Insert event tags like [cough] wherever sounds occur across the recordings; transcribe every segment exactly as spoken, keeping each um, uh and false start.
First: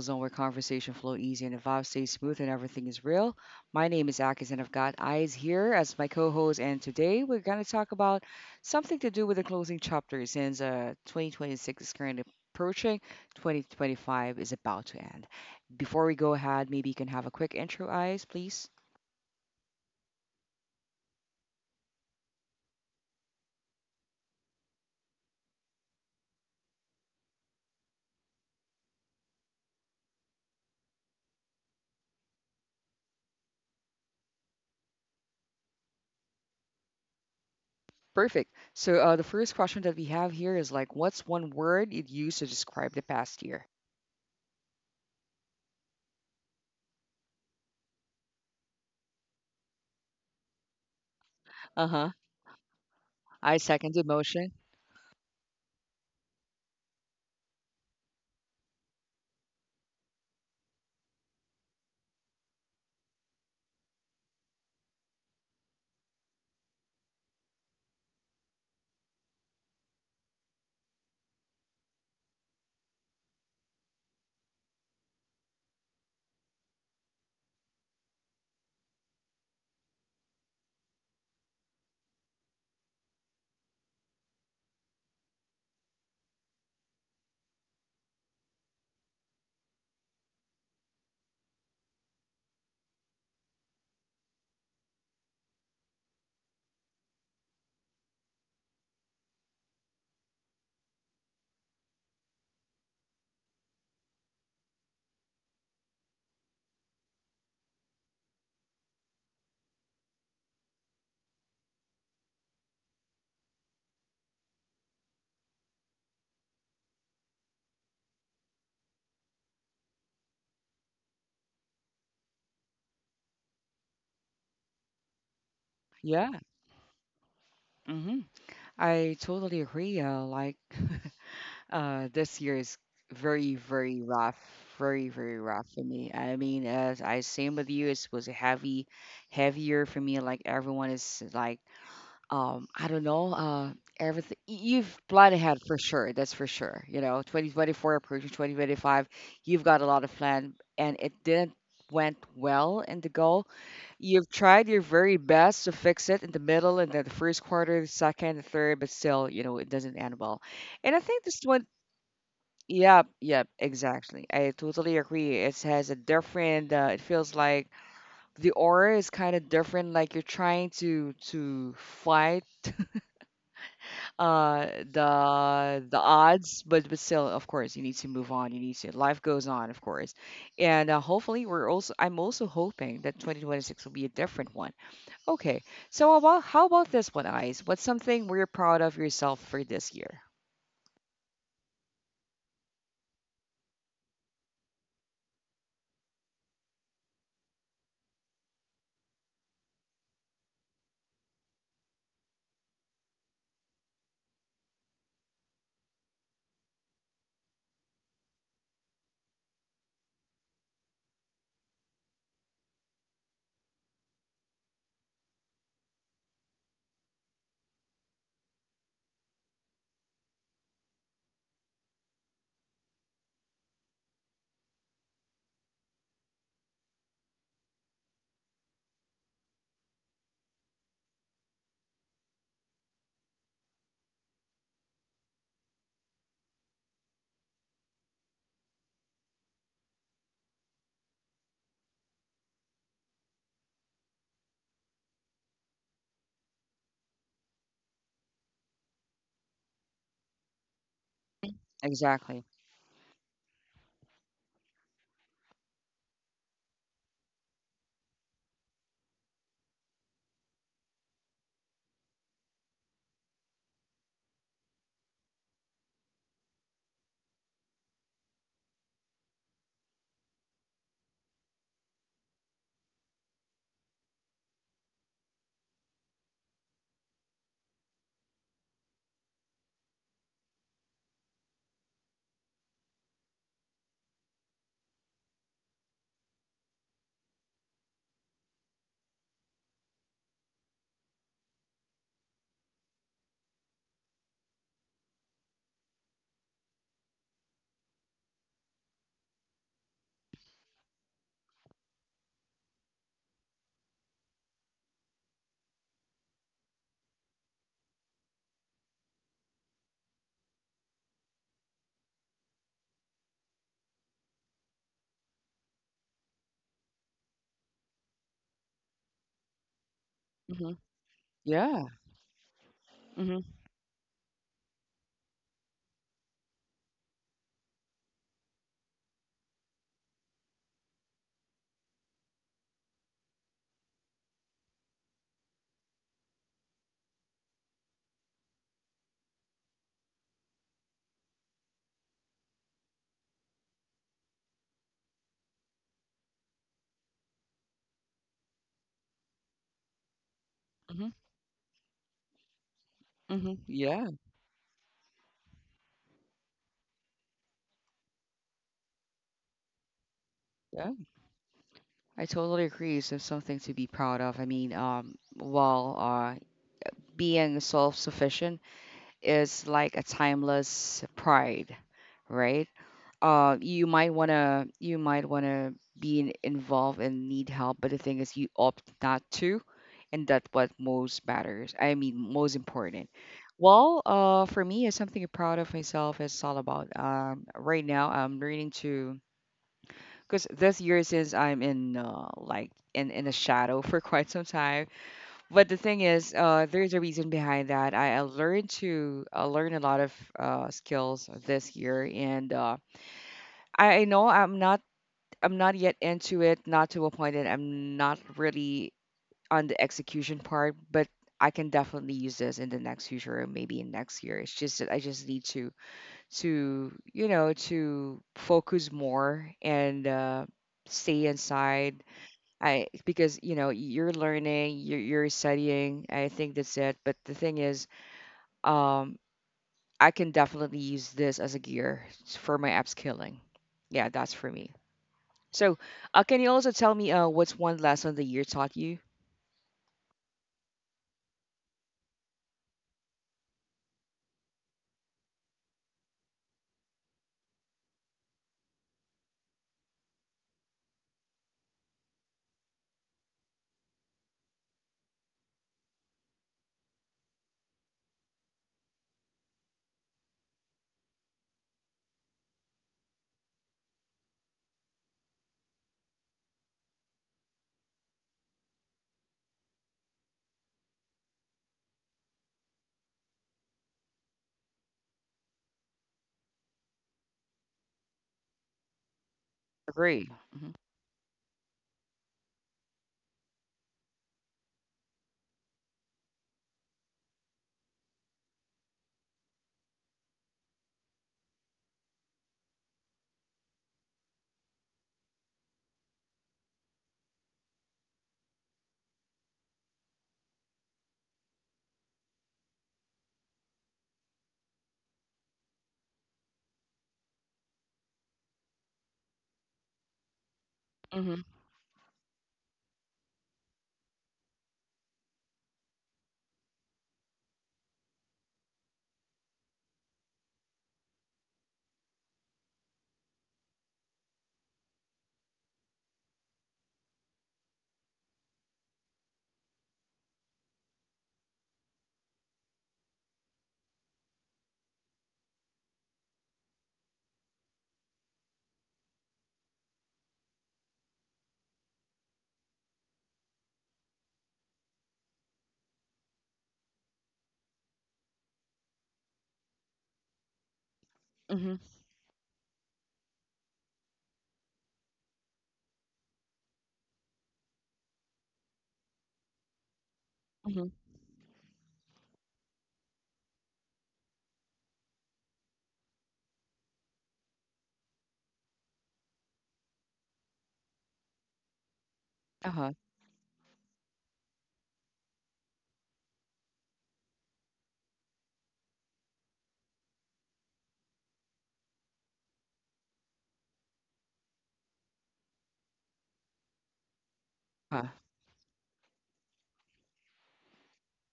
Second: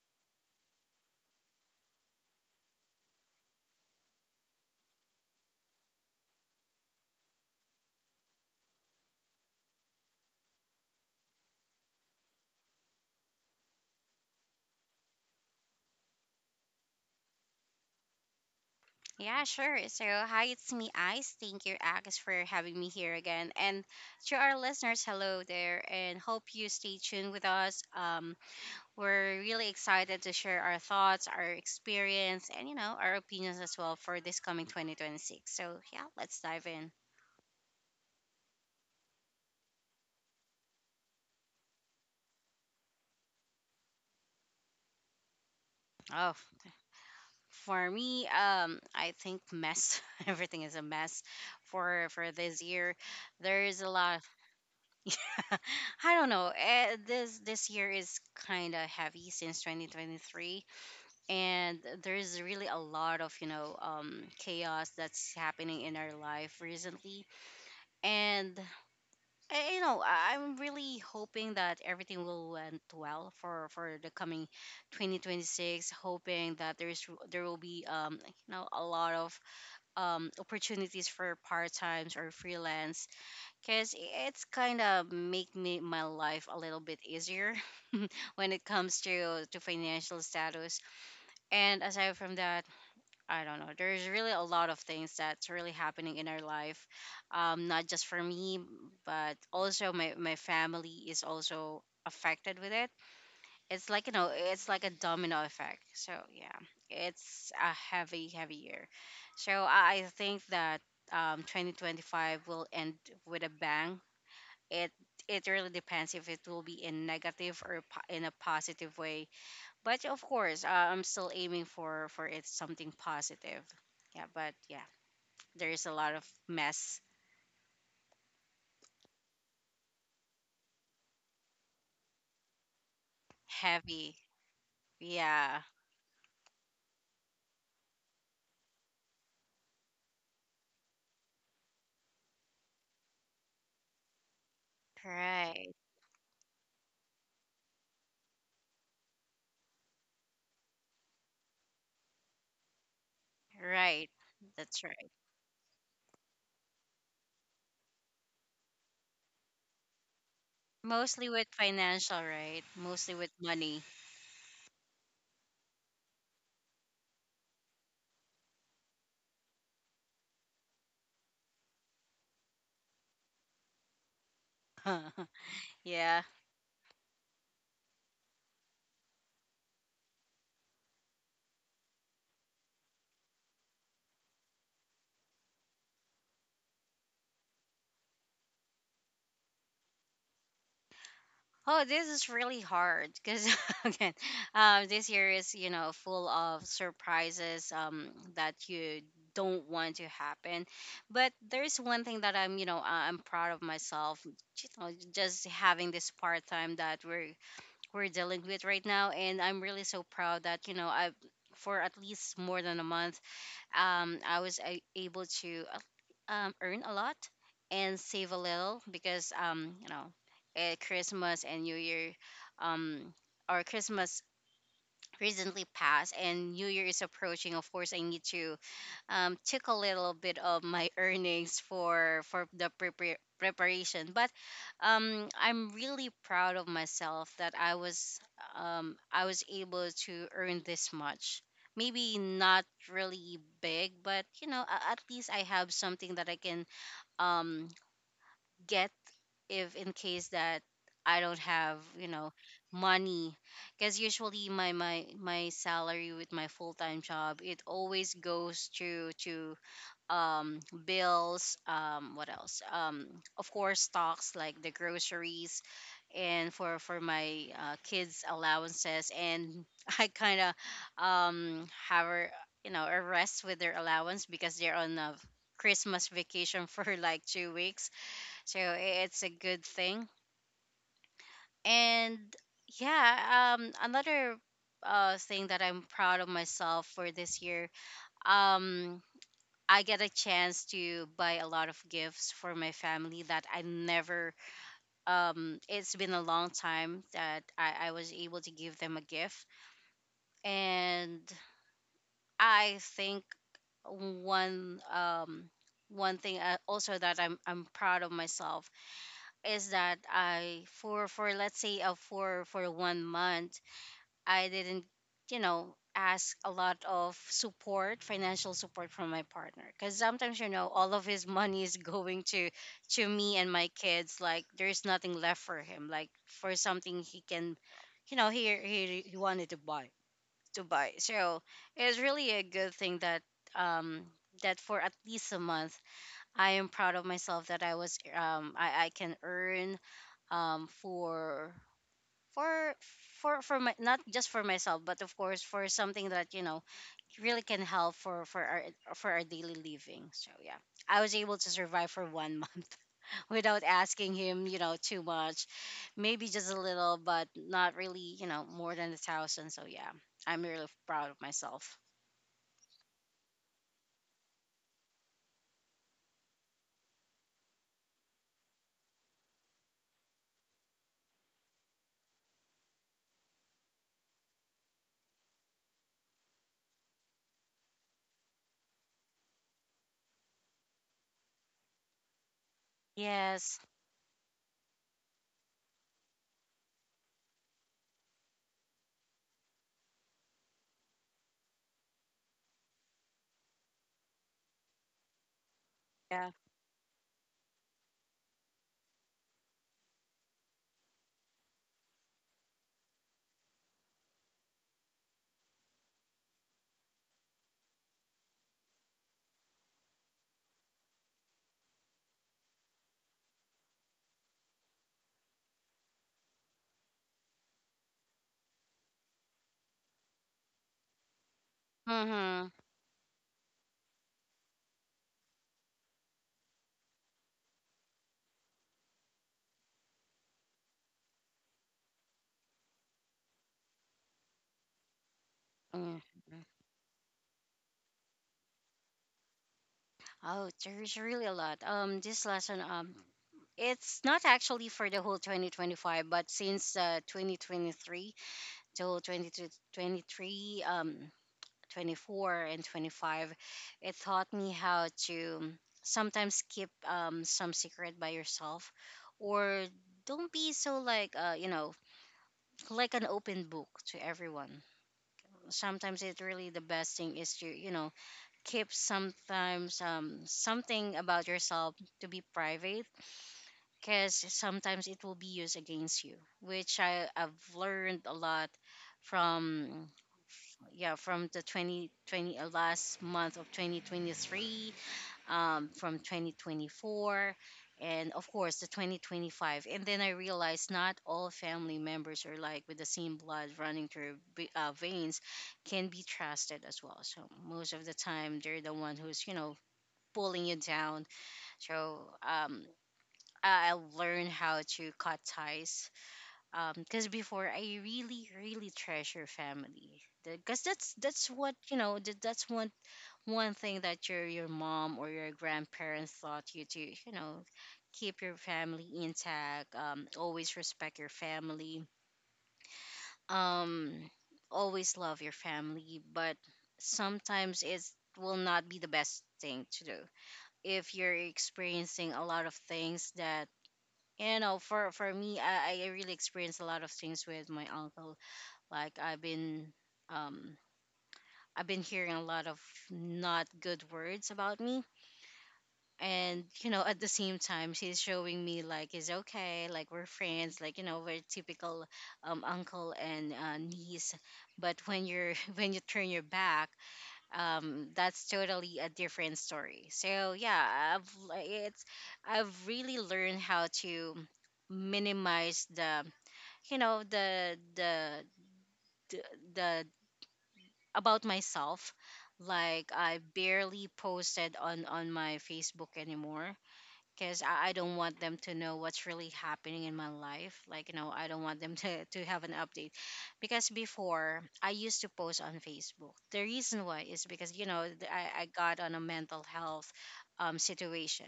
zone where conversation flow easy and the vibe stays smooth and everything is real. My name is Akis and I've got Eyes here as my co-host. And today we're gonna talk about something to do with the closing chapter since uh twenty twenty-six is currently approaching, twenty twenty-five is about to end. Before we go ahead, maybe you can have a quick intro, Eyes, please. Yeah, sure. So, hi, it's me, Ice. Thank you, Agus, for having me here again. And to our listeners, hello there, and hope you stay tuned with us. Um, we're really excited to share our thoughts, our experience, and you know, our opinions as well for this coming twenty twenty-six. So, yeah, let's dive in. Perfect. So uh, the first question that we have here is like, what's one word you'd use to describe the past year? Oh, for me, um, I think mess. [laughs] Everything is a mess Uh for huh. for this year. I There is a second the lot. motion. [laughs] I don't know. eh, This this year is kind of heavy since twenty twenty-three, and there's really a lot of you know um, chaos that's happening in our life recently. And eh, you know, I- I'm really hoping that everything will went well for for the coming twenty twenty-six. Hoping that there's there will be um you know a lot of um opportunities for part times or freelance because it's kind of make me my life a little bit easier [laughs] when it comes to to financial status. And aside from that, I don't know, there's really a lot of things that's really happening in our life, um not just for me but also my my family is also affected with it. It's like, you know, it's like a domino effect. So yeah, it's a heavy heavy year. So i I think that, um, twenty twenty-five will end with a bang. It it really depends if it will be in negative or po- in a positive way. But of course, uh, I'm still aiming for for it something positive. Yeah, but yeah, there is a lot of Yeah. mess. Mm-hmm. I totally agree. Uh, like, [laughs] uh, this year is very, very Heavy. rough. Very, very rough Yeah. for me. I mean, as I same with you, it was a heavy, heavier for me. Like everyone is like, um i don't know uh everything you've planned ahead for Right, sure. That's for sure, you know. twenty twenty-four approaching twenty twenty-five, you've got a lot of plan and it didn't went well in the goal. right. You've tried your That's very right. best to fix it in the middle, and then the first quarter, the second, the third, but still, you know, it doesn't end well. And I think Mostly this with one, financial, right? yeah, Mostly with yeah, money. exactly, I totally agree. It has a different uh, it feels like the aura is kind of different, like you're trying to to fight uh [laughs] the the Yeah. odds, but but still, of course, you need to move on, you need to life goes on, of course. And uh, hopefully we're also, I'm also hoping that twenty twenty-six will be a different one. Okay. So about how about this one, Eyes, what's something we're proud of yourself for this year? Oh, this is really hard because, [laughs] again, um, this year is, you know, full of surprises, um, that you don't want to happen. But there's one thing that I'm, you know uh, I'm proud of myself, you know, just having this part time that we're we're dealing with right now, and I'm really so proud that, you know, I've for at least more than a month, um, I was a- able to uh, um, earn a lot and save a little because, um, you know, at Christmas and New Year, um, or Christmas recently passed and New Year is approaching. Of course, I need to, um, took a little bit of my [laughs] earnings for for the prepar- preparation. But um, I'm really proud of myself that I was, um, I was able to earn this much. Maybe not really big, but you know, a- at least I have something that I can, um, get if in case that I don't have, you know, Exactly. money. Because usually my my my salary with my full-time job, it always goes to to um, bills, um, what else? Um, of course, stocks like the groceries, and for for my uh, kids' allowances. And [laughs] I kind of, um, have her, you know, a rest with their allowance because they're on a Christmas vacation [laughs] for like two weeks. So i- it's a good thing. And yeah, um, another uh, thing that I'm proud of myself for this year. Um, I get a chance to buy a lot of gifts for my family that I never, um it's been a long time that I, I was able to give them a gift. And I think one um one thing, uh, also, that I'm I'm proud of myself is that I, for for let's say uh, for for one month I didn't, you know, ask a lot of support, financial support from my partner. Because sometimes, you know, Hmm. all of his [laughs] money is Yeah. going to to Hmm. me and my kids. Like there's nothing left for him. Like for something he can, you know, he he he wanted to buy to buy. So it's really a good thing that, um that for at least a month, I am proud of myself that I was, um I, I can earn, um for for for for my, not just for myself, but of course for something that, you know, really can help for for our for our daily living. So yeah, I Hmm. was able to survive for one month [laughs] Hmm. without Yeah, asking him, you know, too much. Maybe just a little but not really, you know, more than a thousand. So yeah, I'm really yeah, proud of myself. I totally agree. So something to be proud of, I mean, um while uh being self-sufficient is like a timeless pride, right? Uh, you might wanna you might wanna be in, involved and need help, but the thing is, you opt not to, and that's what most matters. I mean, most important. Yes. Well, uh, for me, it's something I'm proud of myself. It's all about um, right now. I'm learning to, because this year, since I'm in uh, like in in the shadow [laughs] for quite some time, but the thing Yeah. is, uh, there's a reason behind that. I, I learned to, I learned a lot of uh, skills this year, and uh, I, I know I'm not, I'm not yet into it, not to a point that I'm not really on the execution part, but I can definitely use this in the next future, or maybe in next year. It's just that I just need to, to you know, to focus more and uh, stay inside. Mm-hmm. I, because you know, you're learning, you're you're studying. I think that's it. But the thing is, um, I can definitely use this as a gear s- for my upskilling. Yeah, that's for me. So, uh, can you also tell me uh, what's one lesson the year taught you? Oh, there's really a lot. Um, this lesson, um, it's not actually for the whole twenty twenty-five, but since uh, twenty twenty-three to whole twenty-two, um, twenty-four and twenty-five, it taught me how to sometimes keep, um, some secret by yourself, or don't be so like, uh, you know like an open book to everyone. Sometimes it really the best thing is to, you know, keep sometimes, um, something about yourself to be private, because sometimes it will be used against you, which I, I've learned a lot from. Agree. Yeah, from the twenty twenty, uh, last month of twenty twenty-three, um, from twenty twenty-four, and of course the twenty twenty-five. And then I realized not all family members are like with the same blood running through ve- uh, veins can be trusted as well. So most of the time they're the one who's, you know, pulling you down. So, um, I I learned how to cut ties. Because before I really, really treasure family. Because that's that's Mm-hmm. what, you know, That, that's one one thing that your your mom or your grandparents taught you, to, you know, keep your family intact. Um, always respect your family. Um, Always love your family. But sometimes it will not be the best thing to do if you're experiencing a lot of things that, you know, for for me i I really experienced a lot of things with my uncle. Like I've been, um I've been hearing a lot of not good words about me. And you know, at the same time he's showing me like it's okay, like we're friends, like, you know, we're Hmm. typical, um uncle and uh, niece. But when you're, [laughs] when you turn your back, um that's totally a different story. So Hmm. yeah, i've l- it's, I've really learned how to minimize the, you know, the the the, the about myself. Like Uh-huh. I barely posted on on my Facebook anymore. Because I, I don't want them to know what's really happening in my life. Like, you know, I don't want them [laughs] to, to have an update. Because before, I used to post on Facebook. The reason why is because, you know, Uh-huh. th- I, I got on a mental health, um, situation.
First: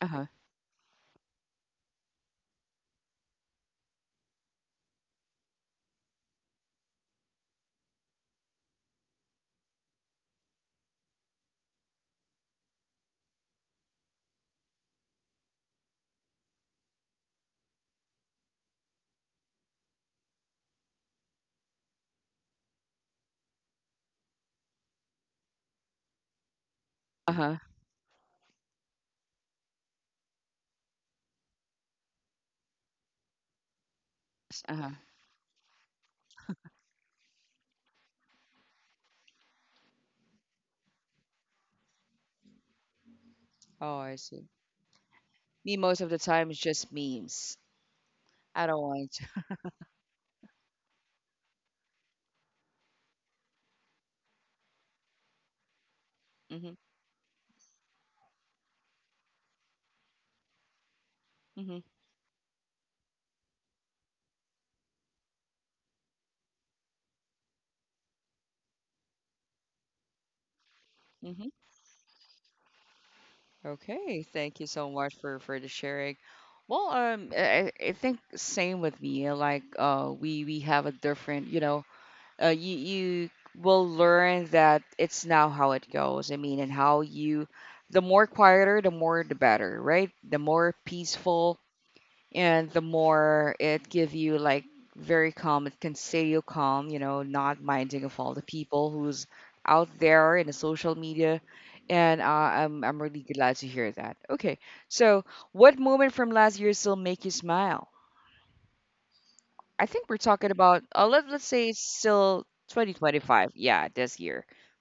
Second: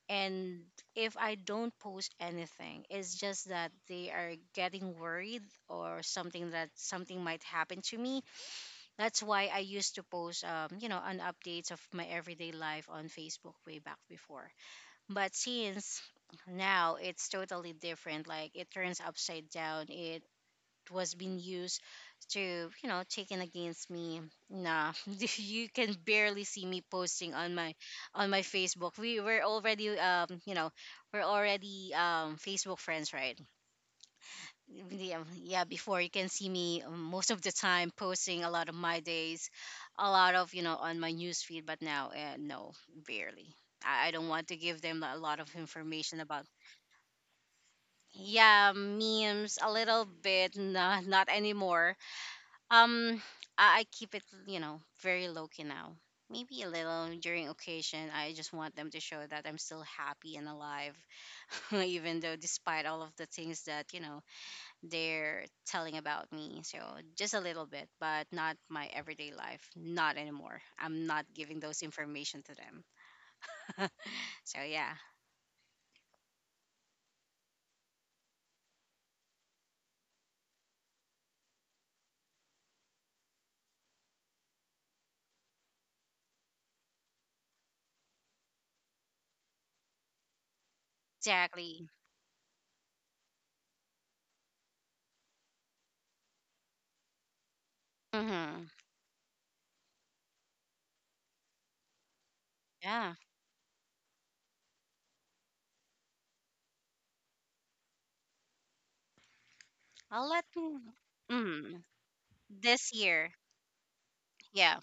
Uh-huh. And if I don't post anything, it's just that they are getting worried, or something that something might happen to me. That's why I used to post, um, you know, on updates of my everyday life on Facebook way back before. But since now it's totally different, like it turns upside down, it was being used to, you know, taken against me. Nah, [laughs] you can barely see me posting on Uh-huh. my on my Facebook. We were already, um, you know, we're already, um Facebook friends, right? Uh-huh. Yeah, yeah, before you can see me, um, most of the time posting a lot of my days, a lot of, you know, on my news feed. But now, uh, no, barely. Oh, I, I I don't want see. to give them a lot of Me, most of information the about. time it's just memes. I Yeah, don't want memes a little bit. No, not anymore. um I, I keep it, you know, very low key now. Maybe a to. little during occasion, I just want them to show that I'm still happy and alive, [laughs] Hmm. even though despite all of the things that, you know, they're telling about me. So just a little bit, but not my everyday life. Not anymore. I'm not Hmm. giving those information to them. Okay, [laughs] So thank you so yeah, much for for the sharing. Well, um, I, I I think same with me. uh, Like, uh, we we have a different, you know, uh, you you will learn that it's now how it goes. I mean, and how you, the more quieter, the more the better, right? The more peaceful, exactly. and the more it give you like very calm, it can stay you calm, you know, not minding of all the Hmm. people who's out there in the social media. And uh, I'm, I'm Yeah, really glad to hear that. Okay, so what moment from last year still make you smile? I think we're I'll let. talking about uh, let, let's say Mm, it's still this year, twenty twenty-five, yeah, this year. yeah.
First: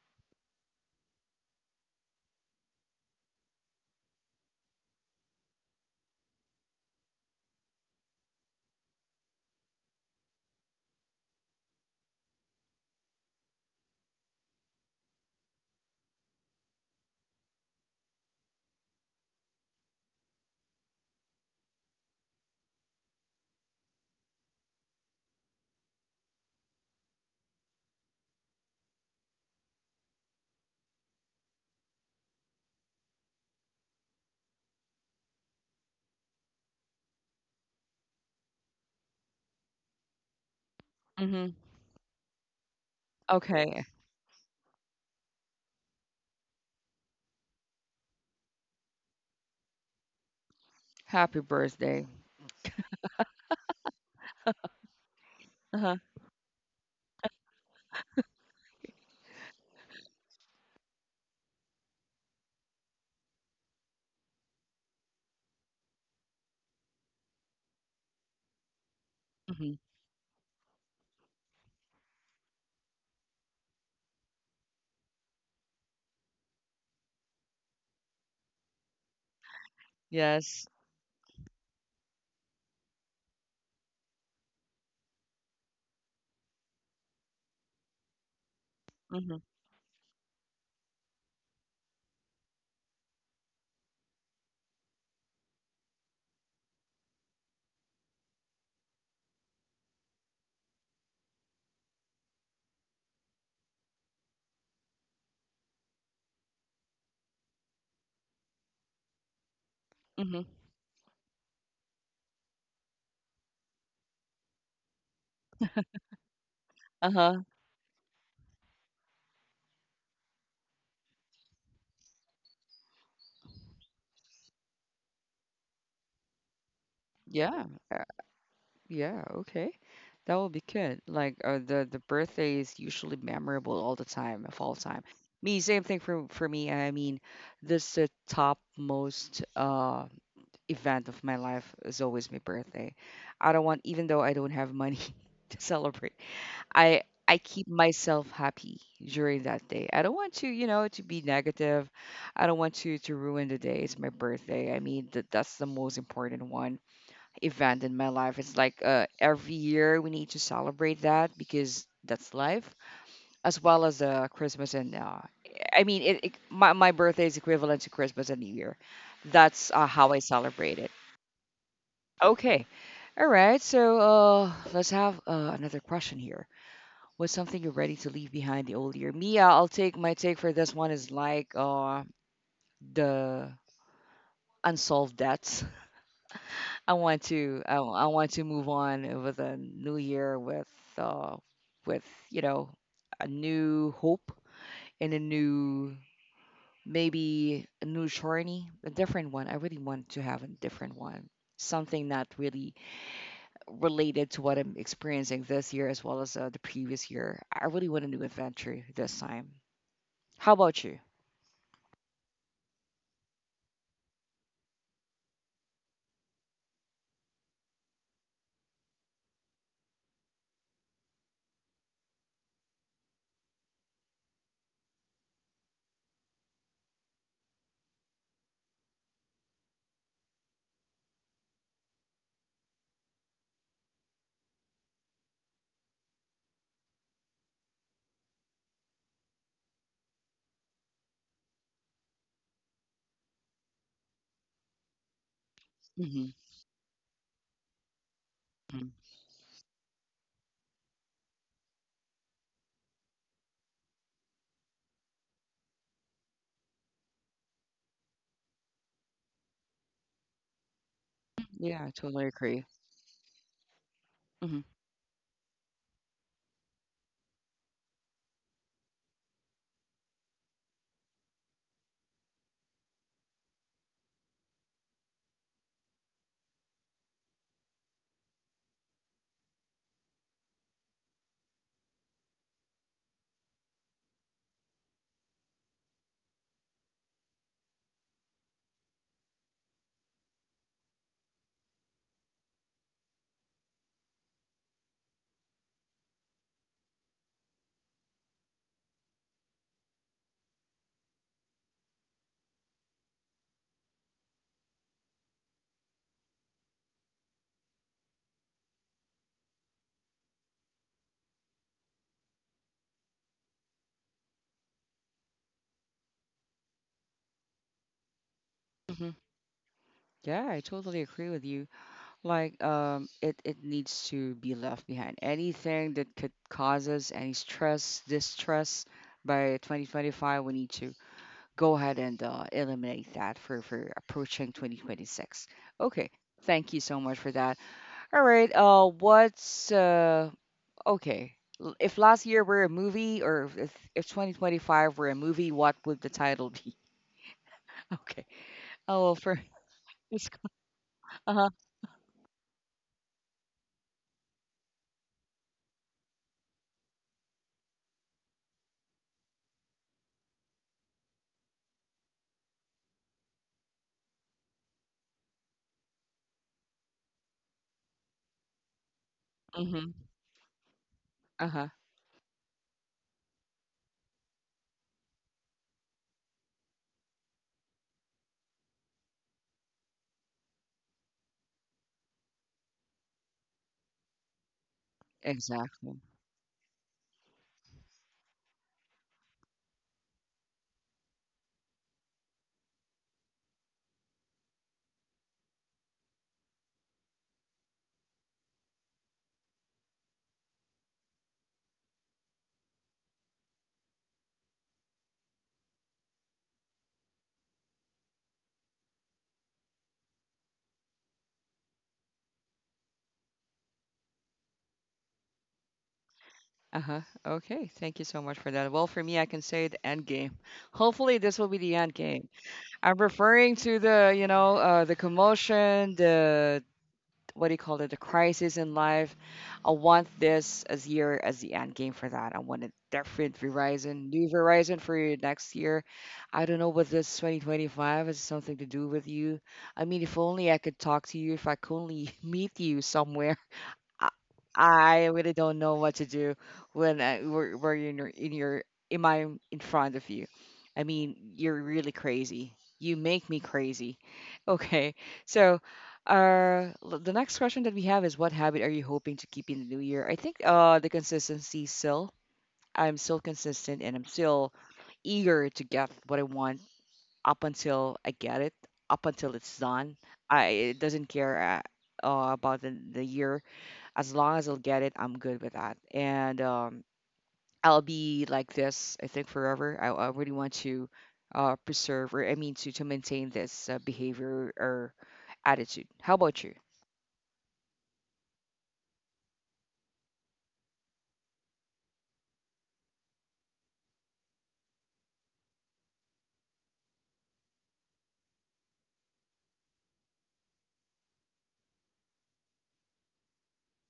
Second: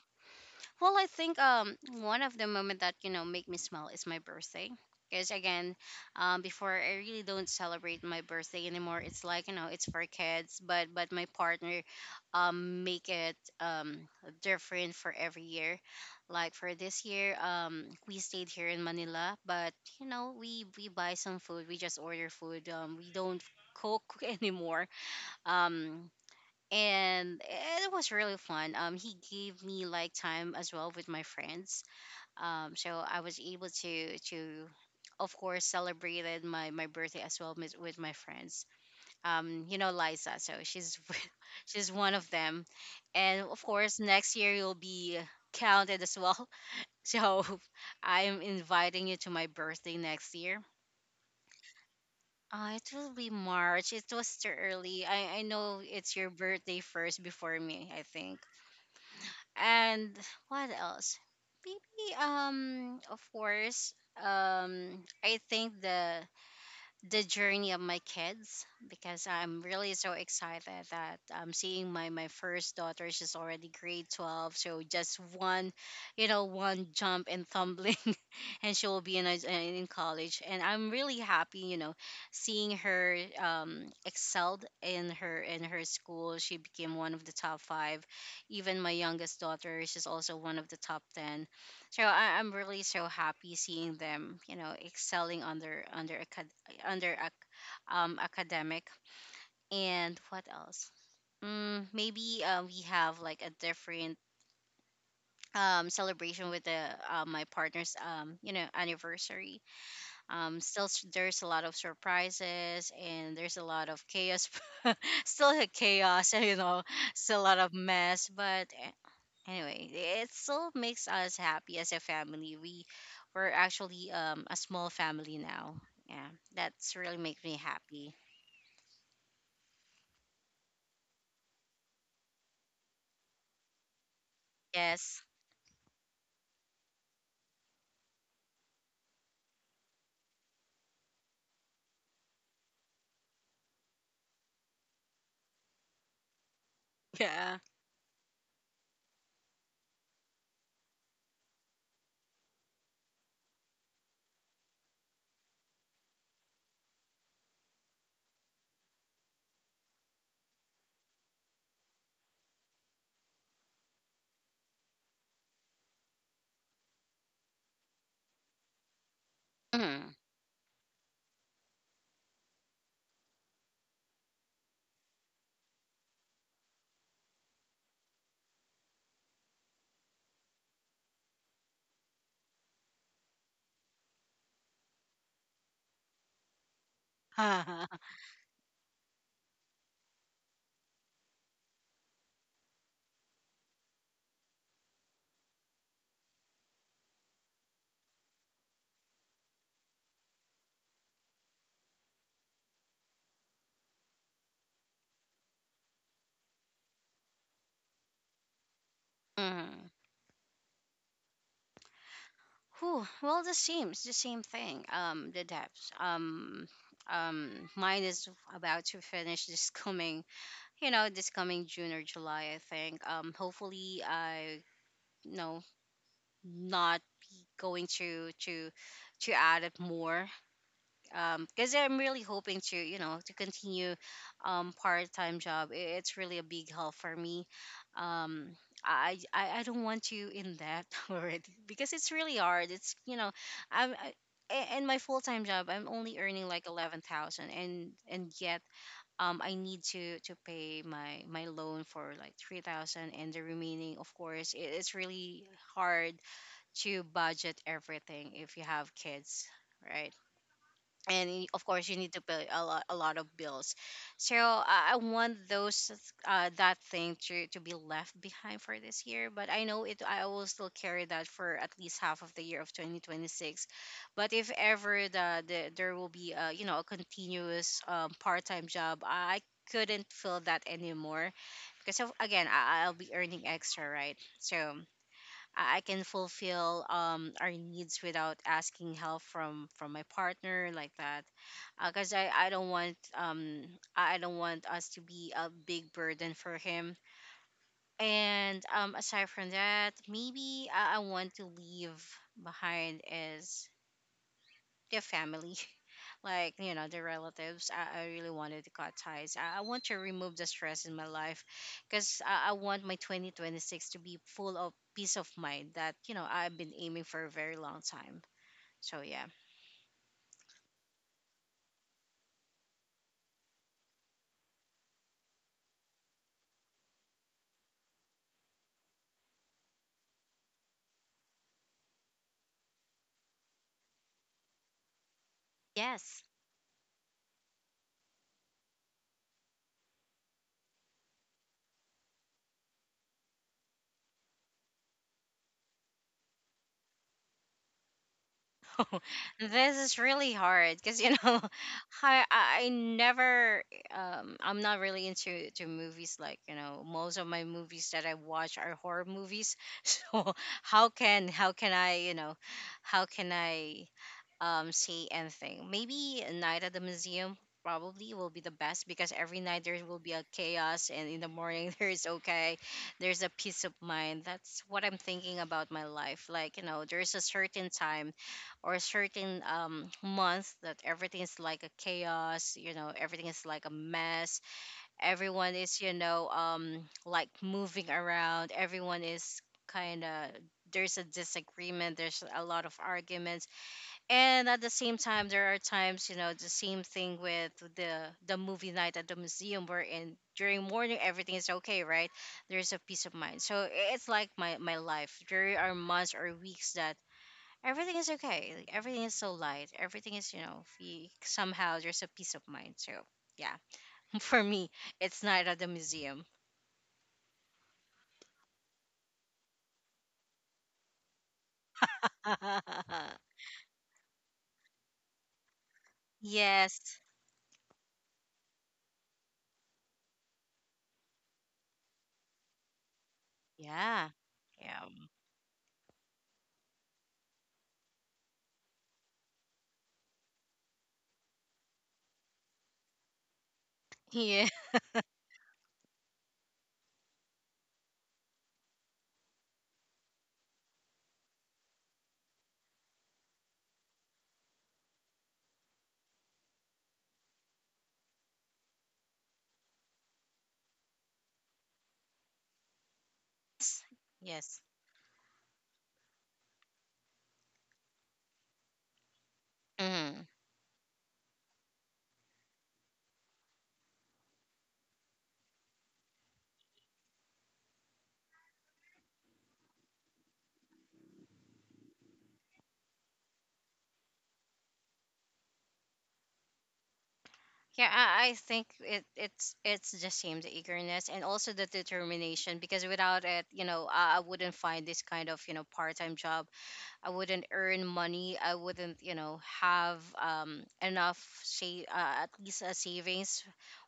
Well, I think, um one of the moment that, you know, make me smile is my birthday. Because again, um, before I really don't celebrate my birthday anymore. It's like, you know, it's for kids, but but my partner, um, make it um different for every year. Like for this year, um, we stayed here in Manila, but you know, we we buy some food. We just order food. Um, we don't cook [laughs] anymore. Um, and it was really fun. Um, he gave me like time as well with my friends. Um, so I was able to to, of course, celebrated my my birthday as well with, with my friends. Um, you know Liza, so she's Mm-hmm. [laughs] she's one of them, and of Okay. course next year you'll be counted as well. [laughs] So I'm inviting you to my birthday next year. Happy birthday. Uh, it will be March. It was too early. I, I know Uh-huh. it's your birthday first before me, I think. And what else? Maybe um of course um I think the the journey of my kids because I'm Hmm. really so excited that I'm seeing my my first daughter. She's already grade twelve, so just one, you know, one jump and tumbling, [laughs] and she will be in a, in college. And Yes. I'm really happy, you know, seeing her um, excelled in her in her school. She became one of the top five. Even my youngest Mm-hmm. daughter, she's also one of the top ten, so I, I'm really so happy seeing them, you know, excelling on their on their acad- under ac- um, academic. And what else? Mm, maybe uh, we have like a different um, celebration with the uh, my partner's um, you know anniversary. Mm-hmm. Um, still, s- there's a lot of surprises and there's a lot of chaos. [laughs] Still a chaos, [laughs] you know, still a Uh-huh. lot of mess. But eh, anyway, it still makes us happy as a family. We we're actually um, a small family now. Yeah, that's really makes me Yeah. happy. Yeah, okay. That will be good. Like uh, the the birthday is usually memorable all the time, of all time. Yes. Me, same thing for for me. I mean, this the top most uh event of my life is always my birthday. I don't want, even though I don't have money [laughs] to celebrate, I I Yeah. keep myself happy during that day. I don't want to, you know, to be negative. I don't want to to ruin the day. It's my birthday. I mean, that that's the most important one event in my life. It's like uh, every year we need to celebrate that because that's life, as well as uh, Christmas and uh, I mean, it, it, my my birthday is equivalent to Christmas and New Year. That's uh, Mm-hmm. how I celebrate it. Okay, all right. So uh, let's have uh, another question here. What's something you're ready to leave behind the old year? Mia, I'll take my take for this one is like uh, the unsolved debts. I want to I, w- I want to move on with a new year with uh with you know, a new hope and a new, maybe a new journey, a different one. I really want to have a different one. Something not really related to what I'm experiencing this year as well as uh, the previous year. I really want a new adventure this time. Mm-hmm. [laughs] How about you? Whew, well, the same, it's the same thing. Um, the depths. Um, um, mine is about to finish this coming, you know, this coming June or July, I think. Um, hopefully, I, you know, not be going to to to add it more um because I'm really hoping to you know to continue um part-time job. I- it's really a big help for me. Um I, I I don't want to in that [laughs] already because it's really hard. It's you know, I'm I, a- in my full time job. I'm only Hmm. earning like eleven thousand, and and yet um I need to to pay my my loan for like three thousand, and the remaining, of course, it, it's really hard to budget everything if you have kids, right? And y- of Yeah, course I you need to totally pay agree. a lot, a lot of bills. So Hmm. i I want those uh, that thing to, to be left behind for this year. But I know it I will still carry that for at least half of the year of twenty twenty-six. But if ever the, the there will be a, you know a continuous um, part-time job. I couldn't feel that anymore because of, again, I, I'll be earning extra, right? So I I can fulfill um, our needs without asking help from from my partner, like that. Because I, I don't want um I I don't want us to be a big burden for him. And um aside from that, maybe I, I want to leave behind is the family. [laughs] Like, you know, the relatives. I, I really wanted to cut ties. I, I want to remove the stress in my life, because I, I want my twenty twenty-six to be full of peace of mind that, you know, I've been aiming for a very long time. So, Hmm. yeah. Yeah, I totally agree with you. Like, um it, it needs to be left behind, anything that could cause us any stress distress. By twenty twenty-five we need to go ahead and uh, eliminate that for for approaching twenty twenty-six. Okay, Yes. thank you so much for that. All right, uh what's uh okay, l- if last year were a movie, or if if twenty twenty-five were a movie, what would the title be? [laughs] Okay. [laughs] Oh well, for This is really [laughs] hard because you know uh-huh. [laughs] I, I never um I'm not really into to movies, like you know most of my movies that I watch are horror movies, [laughs] so how can how can I you know how can I um see anything. Maybe a Night at the Museum probably will be the best, because every night there Mhm. will be a chaos and in the Uh-huh. morning [laughs] there's okay, there's a peace of mind. That's what I'm thinking about my life. Like, you know there's a certain time or certain um, month that everything is like a chaos. You know everything is like a mess. Everyone is, you Exactly. know um, like, moving around. Everyone is kind of, there's a disagreement, there's a lot of arguments. And at the same time, there are times, you know the same thing with the the movie Night at the Museum, where in during morning everything is okay, right? There's a peace of mind. So i- it's like my my life. There are months or weeks that everything is okay. Like, everything is so light. Everything is, you know, y- somehow there's a peace of mind. So, yeah, [laughs] for me, it's not at the museum. Uh-huh. Okay. Thank you so much for that. Well, for me, I can say the end game. [laughs] Hopefully, this will be the end game. I'm [laughs] referring to the, you know, uh, the commotion, the Yes. what do you call it, the crisis in life. I want this as year as the end game for that. I want a different Verizon, Yeah. new Verizon Yeah. for you next year. I don't know what this twenty twenty-five has something to do with you. I mean, if only I could talk to you, if I could only [laughs] meet you somewhere. I Yes. [laughs] I really don't know what to do when I, where, where you're in your in your in my in front of you. I mean, you're really crazy. You make me crazy. [laughs] Okay, so uh, l- the next question that we have is, what habit are you hoping to keep in the new year? I think uh, the consistency still. I'm still consistent and I'm still Yes. eager to get what I want up until I get it, up until it's done. Hmm. I it doesn't care uh, uh, about the, the year as long as I'll get it, I'm good with that. And um, I'll be like this, I think, forever. I, I really want to uh, preserve, or I mean, to, to maintain this uh, behavior or attitude. How about you? Yeah, I, I think it, it's it's the same, the eagerness and also the determination. Because without it, you know, I, I wouldn't find this kind of you know part time job. I wouldn't earn money. I wouldn't, you know, have um, enough, say, uh, at least a savings,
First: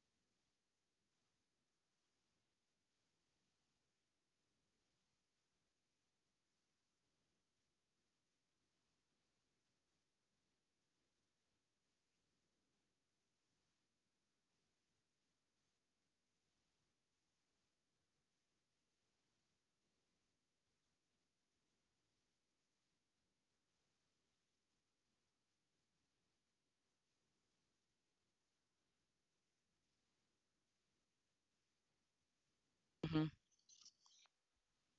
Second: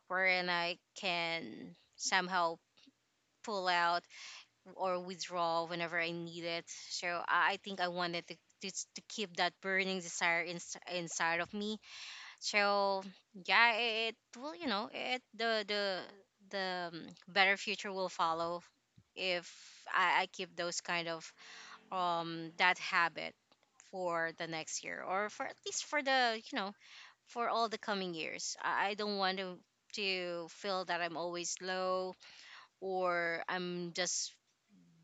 wherein I can somehow pull out or withdraw whenever I need it. So I I think I wanted to, to, s- to keep that burning desire in, inside of me. So yeah, it, will, you know, it the the the um, better future will follow if I, I keep those kind of um that habit for the next year, or for at least for the you know for all the coming years. I I don't want to to feel that I'm always low Hmm. or I'm just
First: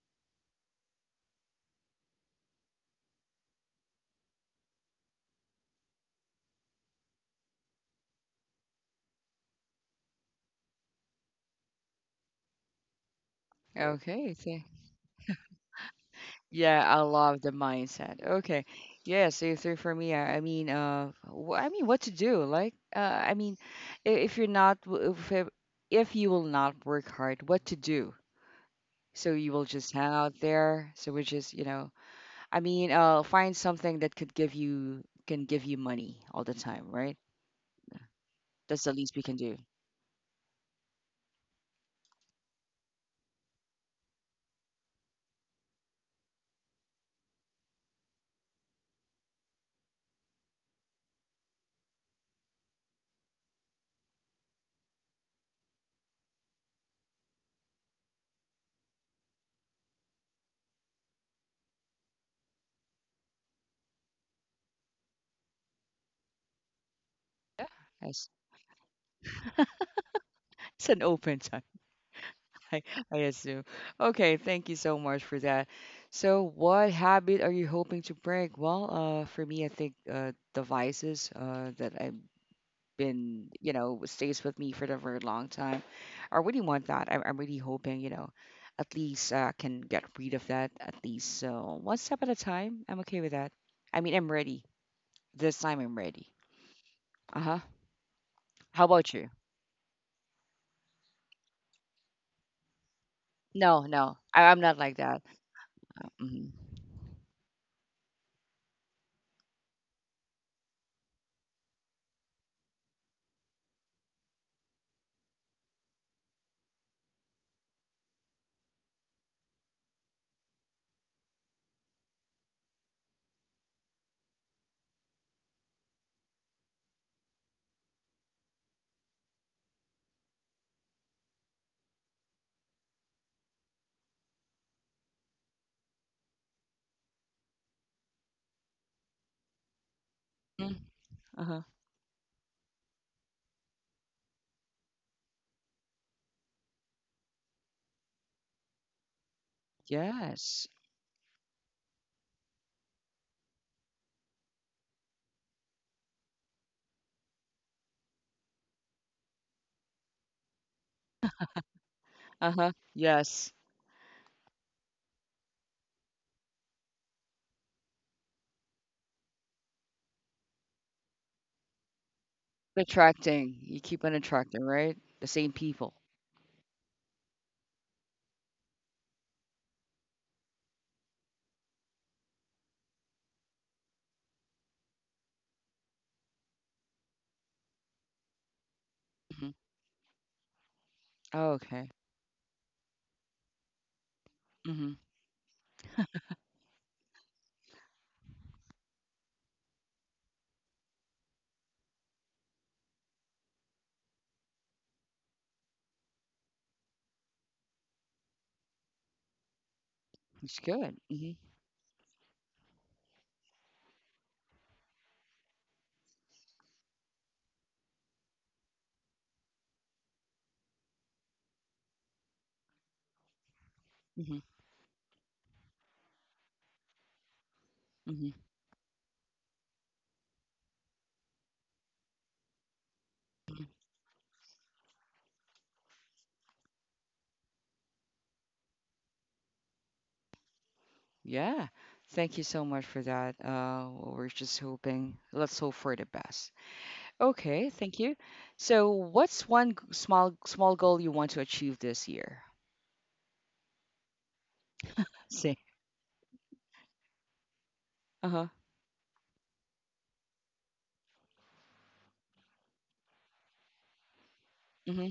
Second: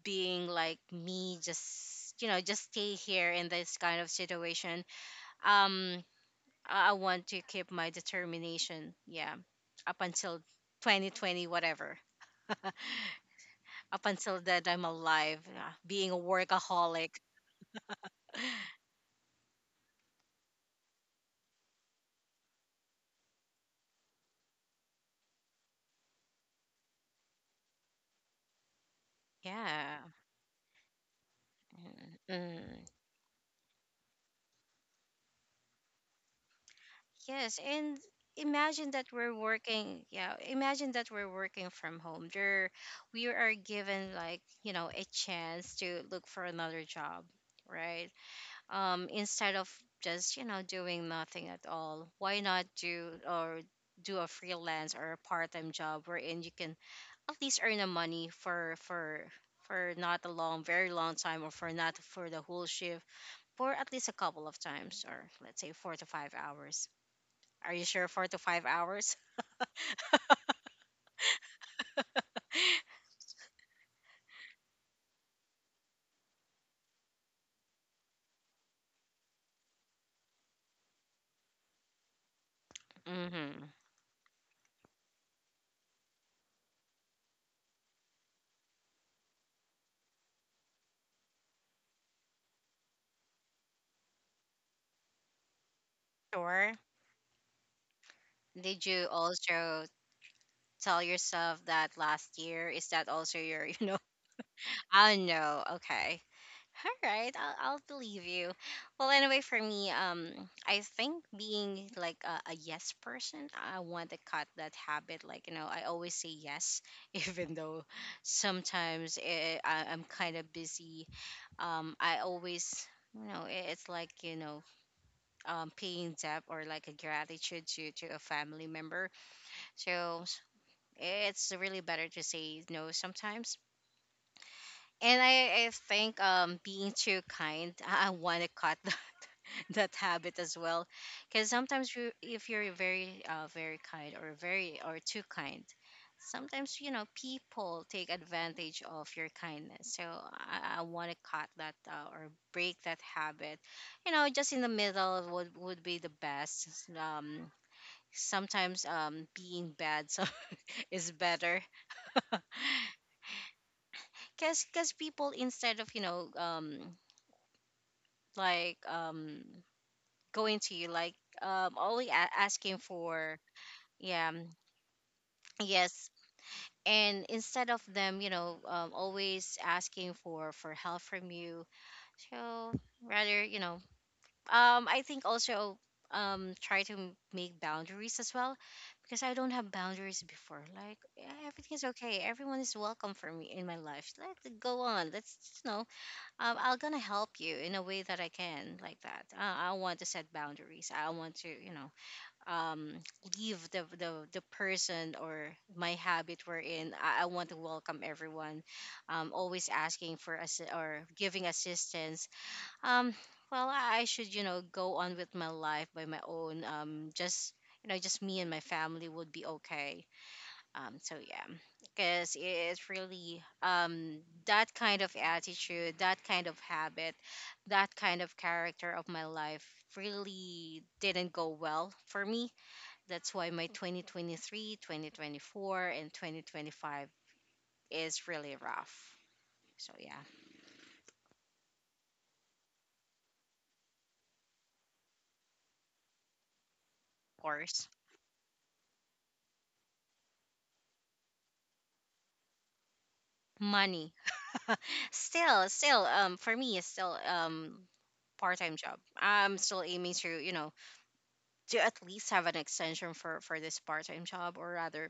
being like me, just you know just stay here in this kind of situation. Um i I want to keep my determination, yeah, up until twenty twenty whatever. [laughs] Up Okay. until Thank- that I'm alive, yeah, being a Yeah, I workaholic. love the mindset. Okay. Yeah. So, so for me, I, I mean, uh, wh- I mean, what to do? Like, uh, I mean, i- if you're not, w- if, it- if you will not work hard, what to do? So you will just Yeah. hang out there. So we just, you know, Mm, I mm. mean, uh, find something that could give you can give you money all the time, right? Yes, and That's the imagine that least we can we're do. working, yeah, imagine that we're working from home. There we are given, like, you know, a chance to look for another job, right? Um instead of just, you know, doing nothing at all. Why not do or do a freelance or a part-time job wherein you can at least earn the money for for for not a long, very long time, or for not for the whole shift, for at least a couple of times or let's say four to five hours. Yeah, Are you sure yes. four to five hours? [laughs] It's an open time, [laughs] I, [laughs] I assume. Okay, thank you so much for that. So, what habit are you hoping to break? Well, uh, for me, I think uh, the vices uh, that I've been, Mm-hmm. you know, stays with me for a very long time. I really want that. I'm, I'm really hoping, you know, at least uh, I can get rid of that at least uh, one step at a time. I'm okay with that. I mean, I'm ready. This time I'm ready. Sure. Uh huh. How Did you about you? also tell yourself that last year? Is that also your, you No, know? no, I, I'm not [laughs] like I that. no. Okay. Mm-hmm. All right. I'll, I'll believe you. Well, anyway, for me, um, I think being like a, a yes person, I want to cut that habit. Like, you know, I always say yes, [laughs] even though sometimes eh, I, I'm kind of busy. Um, I always, you know, it, it's like, you know, um, paying debt or like a gratitude to, to a family member. So s- it's really better to say no sometimes. And I, I think um, being too kind, [laughs] I want to cut [laughs] that, that habit as well. Uh Because huh. sometimes you, if you're very, uh, very kind, or very, or too kind, sometimes, you know, people take advantage of your kindness. So Yes. I, I want to cut that uh, or break that habit. You know, just in the middle would would be the best. Um, Sometimes um being bad so [laughs] is better. [laughs] Uh huh. Yes. Because because people, instead of you know um like um going to you, like um only a- asking for, Attracting. You keep on yeah, um, attracting, right? The same people. yes. And instead of them, you know um, always asking for for help from you, so rather, you know um I think also um try to m- make boundaries as well. Because I Hmm. don't have boundaries before. Like, yeah, Oh, everything is okay. okay, everyone is welcome for me in my life, let's go Mm-hmm. on, let's you know um, I'm gonna help you in a way that I can, like that. uh, I want to set boundaries. I want to you know um leave the the, the person or my habit, wherein I, I want to welcome everyone, um always asking for It's assi- good. or Mm-hmm. giving assistance. um, well, I I should, you know, go on with my life by my own. Um, just you know, just me and my family would be okay. Um, so yeah, because it's really um Mm-hmm. that kind of attitude, that kind of habit, that kind Mm-hmm. of character of my life really didn't go well for me. That's why my twenty twenty-three, twenty twenty-four, and twenty twenty-five is really rough. So yeah. Yeah. Thank you so much for that. Uh, well, we're just hoping. Let's hope for the best. Of Okay. course. Thank you. So, what's one g- small small goal you want to achieve this year? Money. See. still still um for me it's still um Uh part-time job. I'm still aiming to you know to at least have an extension for for this part-time job. Or huh. rather,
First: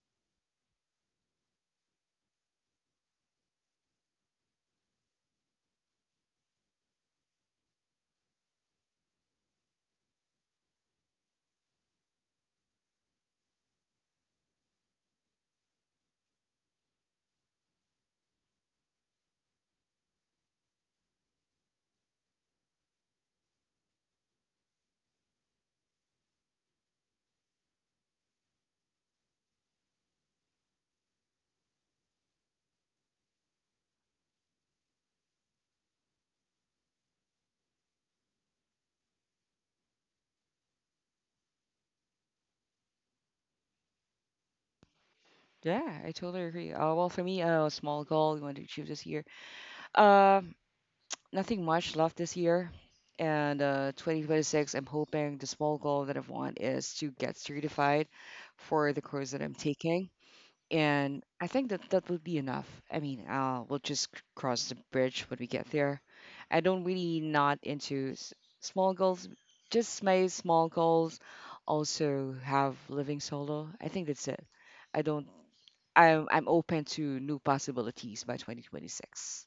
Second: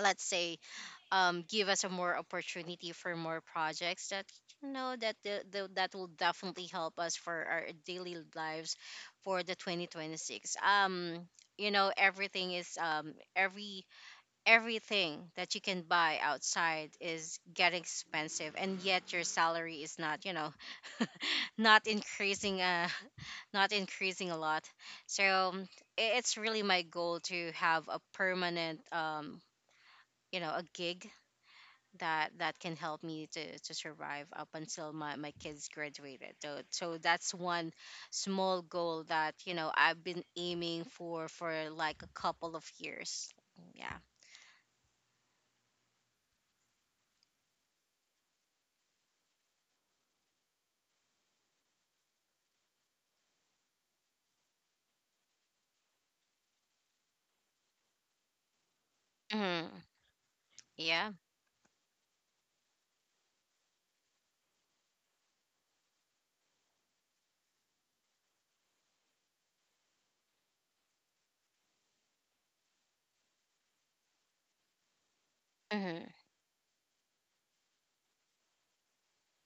let's say, um give us a more opportunity for more projects that you know that the, the, that will definitely help us for our daily lives for the twenty twenty-six. Um you know everything is, um every everything that you can buy outside is getting expensive. And yet your salary is not, you know [laughs] not increasing, uh [laughs] not increasing a lot. So um, i- it's really my goal to have a permanent um you know a gig that that can help me to to survive up until my, my kids graduated. So so that's one small goal that you know I've been aiming for for like a couple of years, yeah. Yeah, I totally agree. Uh, well, for me, uh, a small goal you want to achieve this year. Um, nothing much left this year, and uh, twenty twenty-six. I'm hoping the small goal that I want is to get certified for the course that I'm Mhm. taking, and I think that that would be enough. I mean, uh, we'll just c- cross the bridge when we get there. I don't really not into s- small goals, just my small goals. Also have living solo. I think that's it. I don't. Mm-hmm. I'm I'm open to new possibilities by twenty twenty-six.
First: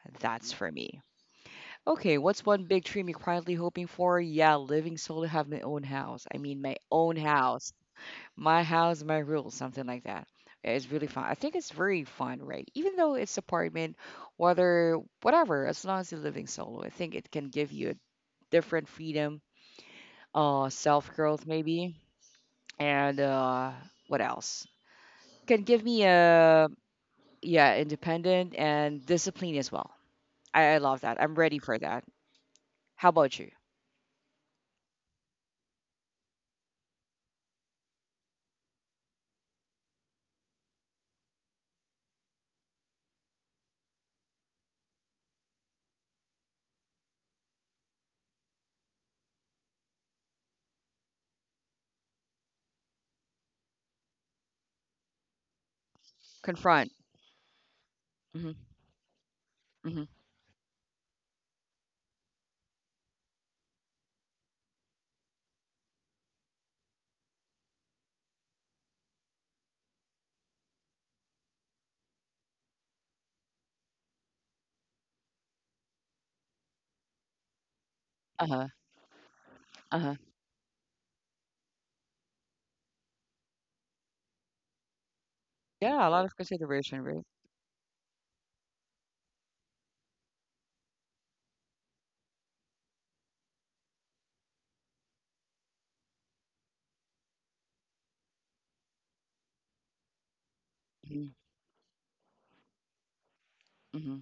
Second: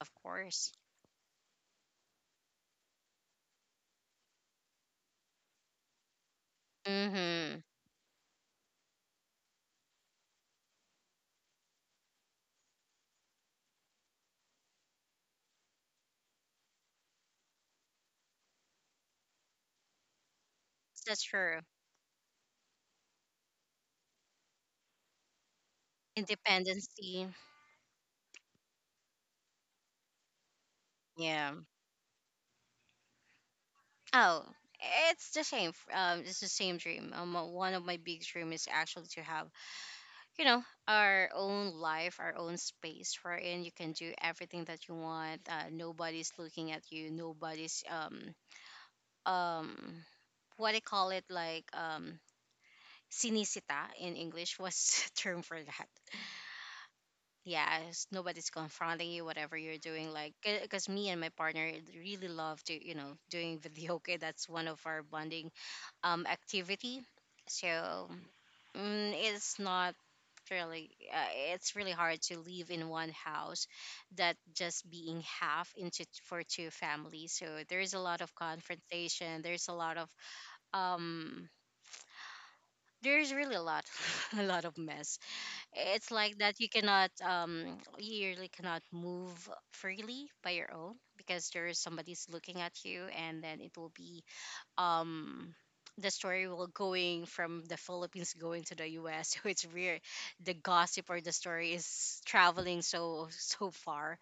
Of That's for course. me. Okay, what's one big dream you're quietly hoping for? Yeah, living solo, have my own house. I mean, my own Mm-hmm. house. My house, my rules, something like that. Yeah, it's really fun. I think it's very fun, right? Even though it's apartment, whether whatever, as long as you're living solo, I think it can give you a different freedom, uh, self That's growth true. maybe, and uh, what else? Can give me a Independency. yeah, independent and discipline as well. I, I love that. I'm Yeah. ready for that. How about you? Oh, it's the same. F- Um, it's the same dream. Um, uh, one of my big dreams is actually to have, you know, our own life, our own space, wherein you can do everything that you want. Uh, nobody's looking at you. Nobody's um um what I call it, like, um sinisita in English. What's [laughs] term for that? Confront. Yes, nobody's Hmm. confronting you whatever you're Hmm. doing, like, because me and my partner really love to, you know, doing [laughs] video. Okay, that's one of our bonding um activity. So mm, it's not really uh, it's really hard to live in one house that just being half into for two families, so there's a lot of Uh huh. confrontation, there's a lot Uh of huh. um there's really a lot [laughs] a lot of mess. Yeah, a It's lot of like that you consideration, cannot right? um you really cannot move freely by your own because there is somebody's looking at you, and then it will be um the story will going from the Philippines going to the U S [laughs] so it's weird. The gossip or Mm-hmm. the story is traveling so so far. Mm-hmm.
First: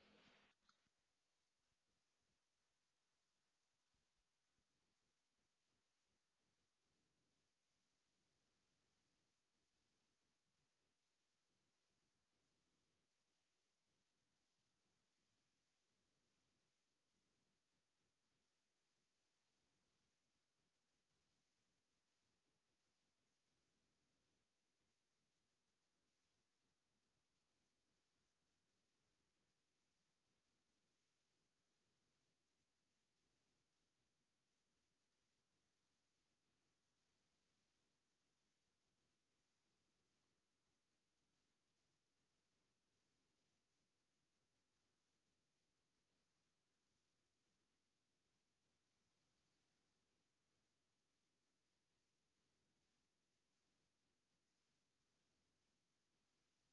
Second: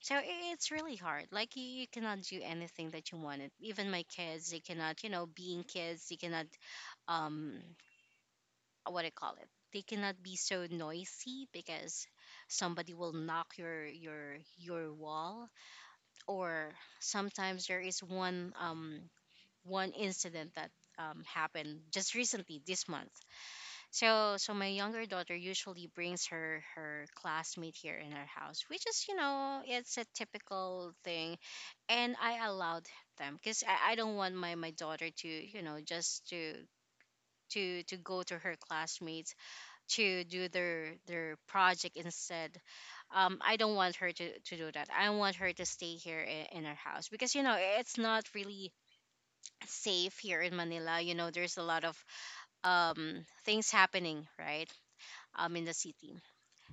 So i- it's really hard. Like you, you cannot do anything that you wanted. Even my kids, they cannot, you know, being kids, they cannot um what do you call it, they cannot be so noisy because somebody will knock your your your wall, or sometimes there is one um one incident that um, happened just recently this month. So so my younger daughter usually brings her her classmate here in her house, which is, you know, it's a typical thing, and I allowed them because I, I don't want my my daughter to, you know, just to to to go to her classmates to do their their project instead. um I don't want her to to do that. I want her to stay here in, in her house, because, you know, it's not really safe here in Manila. You know, there's a lot of um things happening, right, um in the city.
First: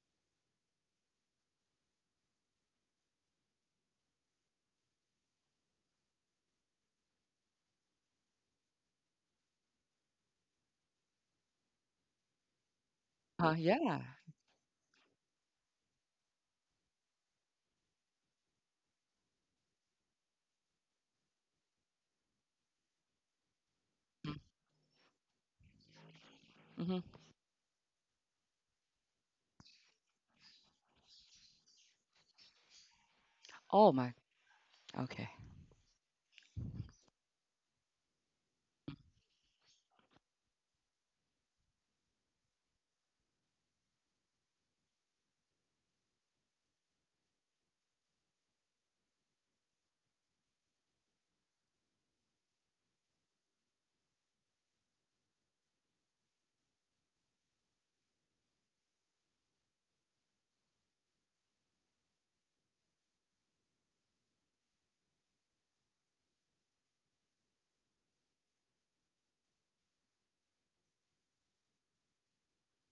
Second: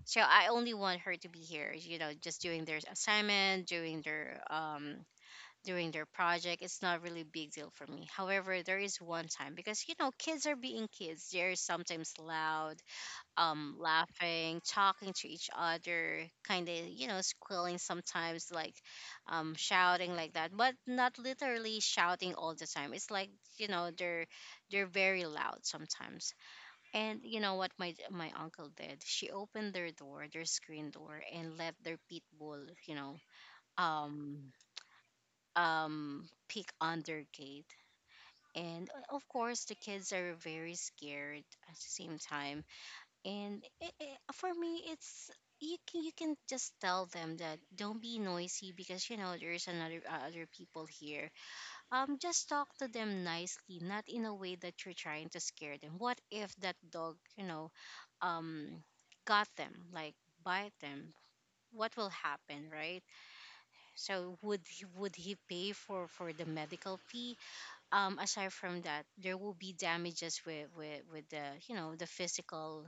So I only want her to be here, you know, just doing their assignment, doing their um doing their project. It's not really a big deal for me. However, there is one time, because, you know, kids are being kids, they're sometimes loud, Uh, um, yeah. laughing, talking to each other, kind of, you know, squealing sometimes, like um, shouting like that, but not literally shouting all the time. It's like, you know, they're they're very loud sometimes. Mm-hmm. Mm-hmm. And you know what my my uncle did? She opened their door, their screen door, and let their pit bull, you know, Oh my. um Okay. um peek on their gate. And uh, of course, the kids are very scared at the same time, and it, it- for me it's you can you can just tell them that don't be noisy, because, you know, there's another uh, other people here, um just talk to them nicely, not in a way that you're trying to scare them. What if that dog, you know, um got them, like, bite them, what will happen, right? So would he, would he pay for for the medical fee? Um aside from that, there will be damages with with with the, you know, the physical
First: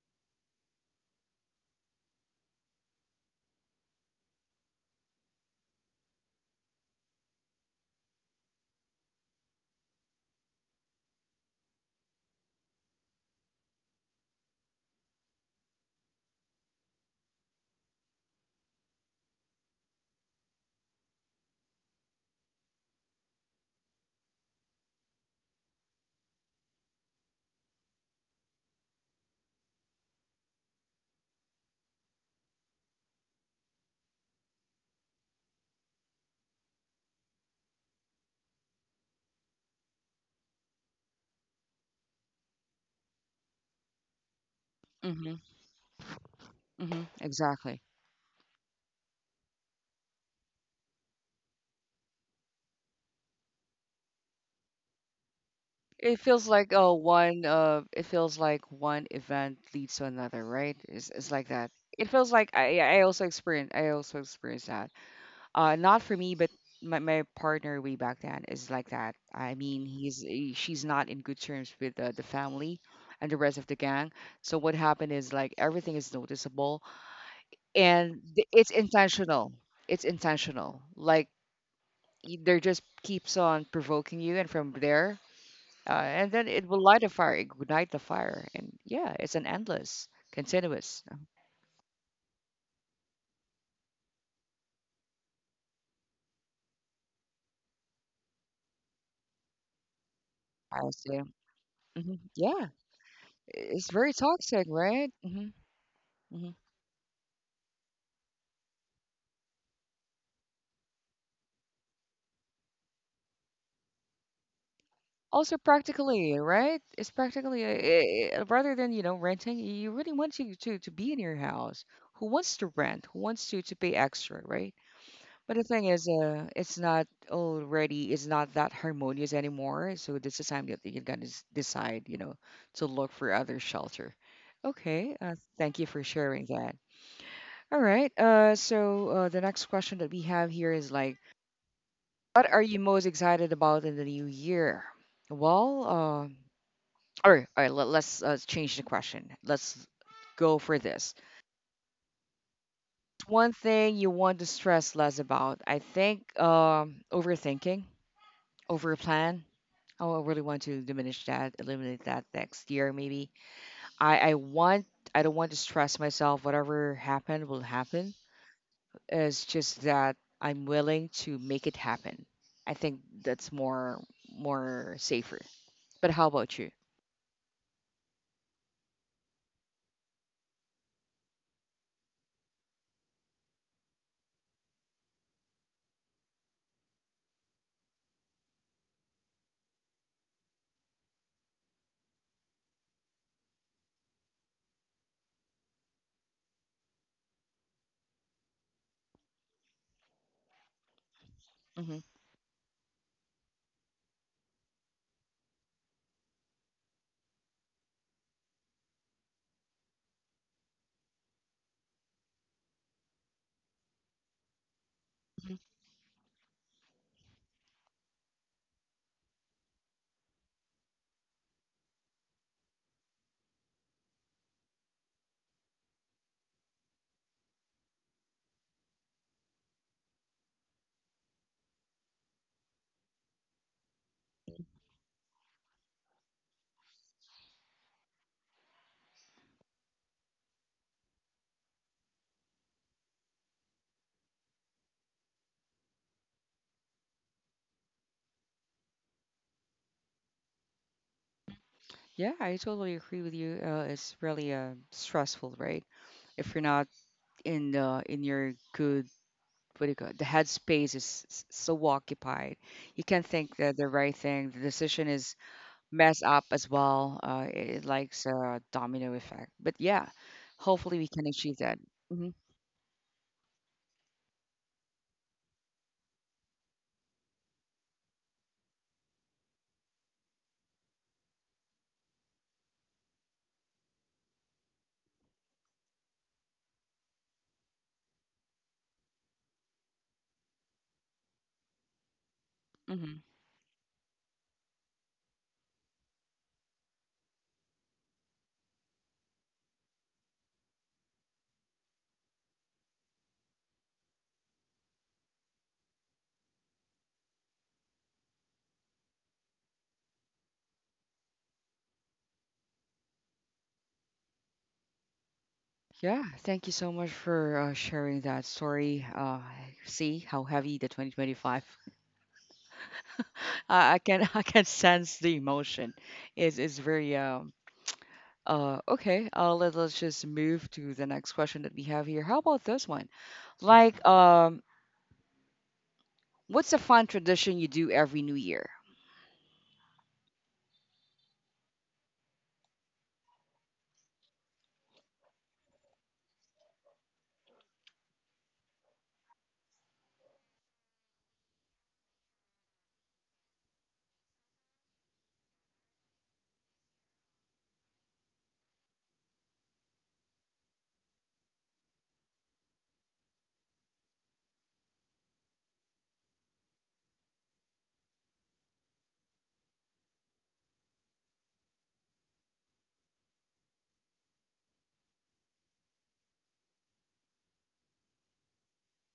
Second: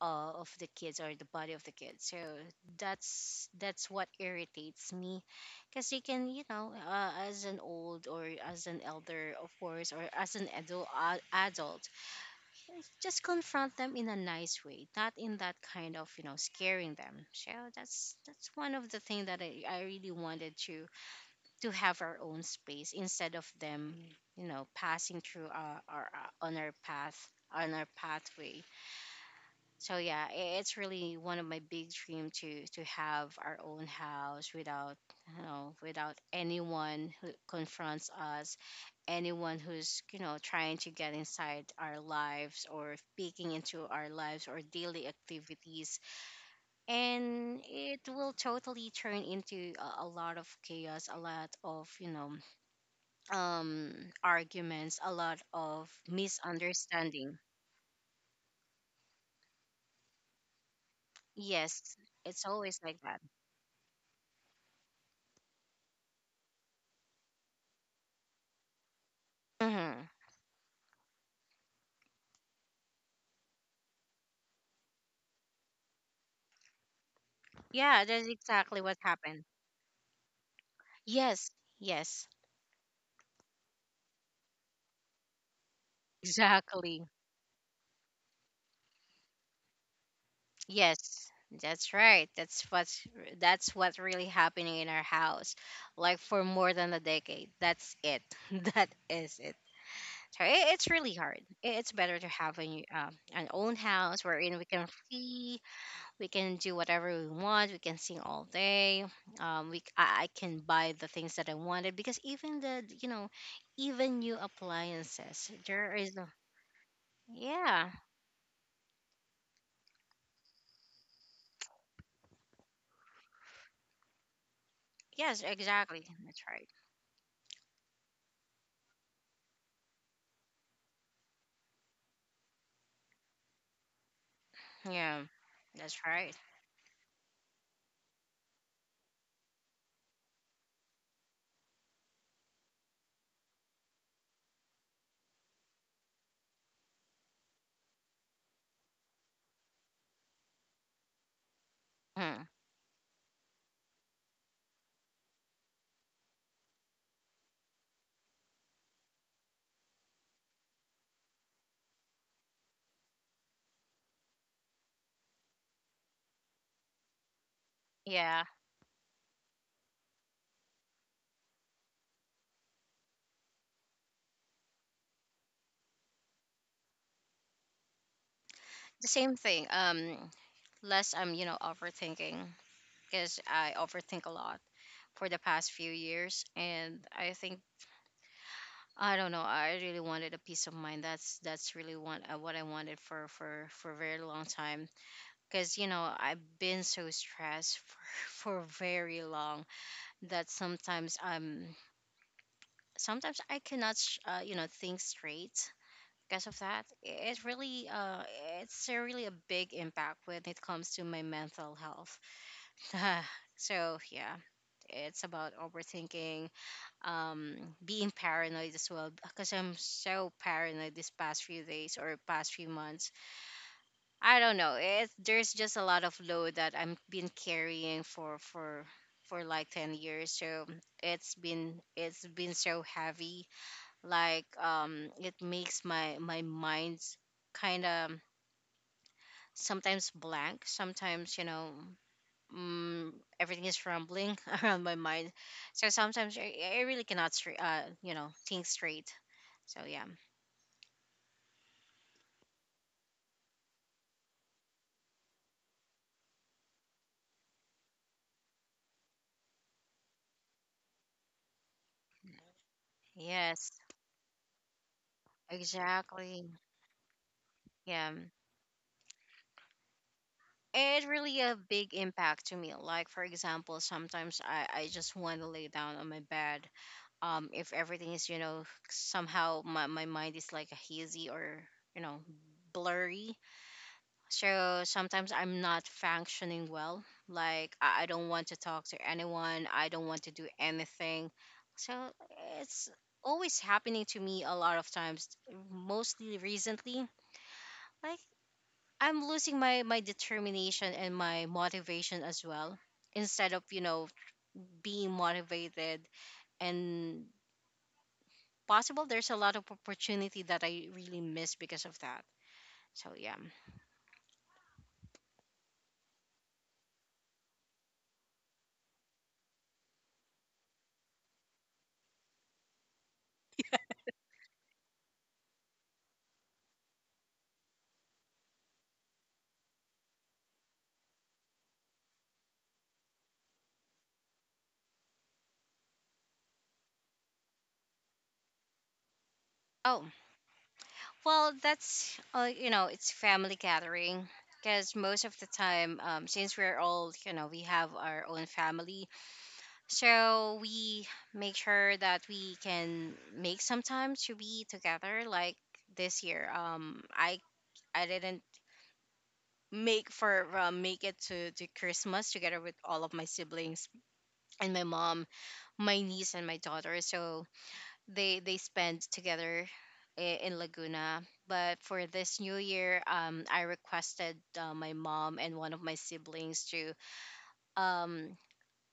uh, of the kids, or the body of the kids. So that's that's what irritates me, because you can, you know, uh, as an old or as an elder, of course, or as an adult, uh, adult, just confront them in a nice way, not in that kind of, you know, scaring them. So that's that's one of the things that I, I really wanted to to have our own space, instead of them, you know, passing through our, our, our on our path, on our pathway. So yeah, i- it's really one of my big dream to to have our own house without, you know, without anyone who confronts us, anyone who's, you know, trying to get inside our lives or peeking into our lives or daily Mhm. activities. Mhm. And Exactly. it will totally turn into a, a lot of chaos, a lot of, you know, um arguments, a lot of It feels like oh misunderstanding. one uh it feels like one event leads to another, right? It's, it's like that. Yes, It feels it's like I always yeah, like I that. also experience I also experience that. Uh, not for me but my, my partner way back then is like that. I mean, Hmm. he's he- she's not in good terms with uh, the family and the rest of the gang. So what happened is like everything is noticeable Yeah, and that's th- it's exactly what happened. intentional. It's intentional. Like Yes, yes, y- they just keeps on provoking you, and from there, uh, and then it will light exactly. a fire, ignite the fire, and yeah, it's an endless, continuous. um, Yes, that's right. That's what's that's what's really happening in our house, like for more than a decade. That's it. [laughs] That is it. So i- I it's would really say, hard. I- It's hmm, better to have yeah, an um, an own it's very house wherein we toxic, can right? Hmm. free, we Hmm. can do whatever we want, we can sing all day. Um, we c- I, I can buy the things that I wanted, because even the, you know, even new appliances Also, there is. practically, right? It's practically Yeah. uh, uh, rather than you know renting, you really want you to to be in your house. Who wants to rent? Who wants to to pay extra, right? Yes, But the thing exactly. is, That's uh, right. it's not already, it's not that harmonious anymore. So this is time that you're gonna s- decide, you know, to look for other shelter. Okay, Yeah. uh, thank you That's for right. sharing that. All right. Uh, so uh, the next question that we have here is like, what are you most excited about in the new year? Well, uh, all right, all right. Let, let's uh, change the question. Let's go for this. Hmm. One thing you want to stress less about, I think, um, overthinking over a plan. Oh, I really want to diminish that, eliminate that next year, maybe. I, I want, I don't want to stress myself. Whatever happened will happen. Yeah. It's just that I'm willing to make it happen. I think that's more, more safer. But how about you? The same thing. Um less I'm, you know, overthinking, because I overthink a lot for the past few years. And I think I don't know, I really wanted a peace of mind. That's that's really what uh, what I wanted for for for a very long time, because, you know, I've been so stressed for, [laughs] for very long, that sometimes I'm Hmm. sometimes I cannot sh- uh, you know, think straight, because of that it really uh it's a really a big impact when it comes to my mental health. [laughs] So yeah, it's about Hmm. overthinking. um Being paranoid as well, because I'm so paranoid these past few days or past few months. I don't know, it there's just a lot of load that I am been carrying for for for like ten years. So it's been it's been so heavy, like, um it makes my my mind's kind of sometimes blank, sometimes, you know, mm, everything is rumbling [laughs] around my mind. So sometimes I, I really cannot straight, uh, you know, think straight. So yeah, Yeah, I totally agree with you. Uh, it's really uh, stressful, right? If you're not in the in your good what do you call it? The headspace is s- so occupied. You can't think yes, the, the right thing. The decision is messed exactly. up as well. Uh, it, it Yeah, likes a domino effect. But yeah, hopefully it we can really a achieve that. big Hmm. impact to me. Like for example, sometimes I I just want to lay down on my bed. Um, if everything is, you know, somehow my my mind is like hazy or, you know, blurry. So sometimes I'm not functioning well. Like I I don't want to talk to anyone. I don't want to do anything. So it's Hmm. always happening to me a lot of times, mostly recently. Like I'm losing my my determination and my motivation as well. Instead of, you know, being motivated and possible, there's a lot of opportunity that I really miss because of that. So yeah. Yeah, thank you so much for uh, sharing that story. Uh, see how heavy the twenty twenty-five. [laughs] I I can [laughs] I can sense the emotion. Is is very um uh okay. Uh, let, let's just move to the next question that we have here. How about this one? Like um What's a fun tradition you do every New Year? Oh, well, that's uh, you know, it's family gathering, because most of the time, um, since we're all, you know, we have our own family, so we make sure that we can make some time to be together. Like this year, um, I I didn't make for uh, make it to to Christmas together with all of my siblings and my mom, my niece, and my daughter. So they they spend together i- in Laguna. But for this new year, um, I requested uh, my mom and one of my siblings to um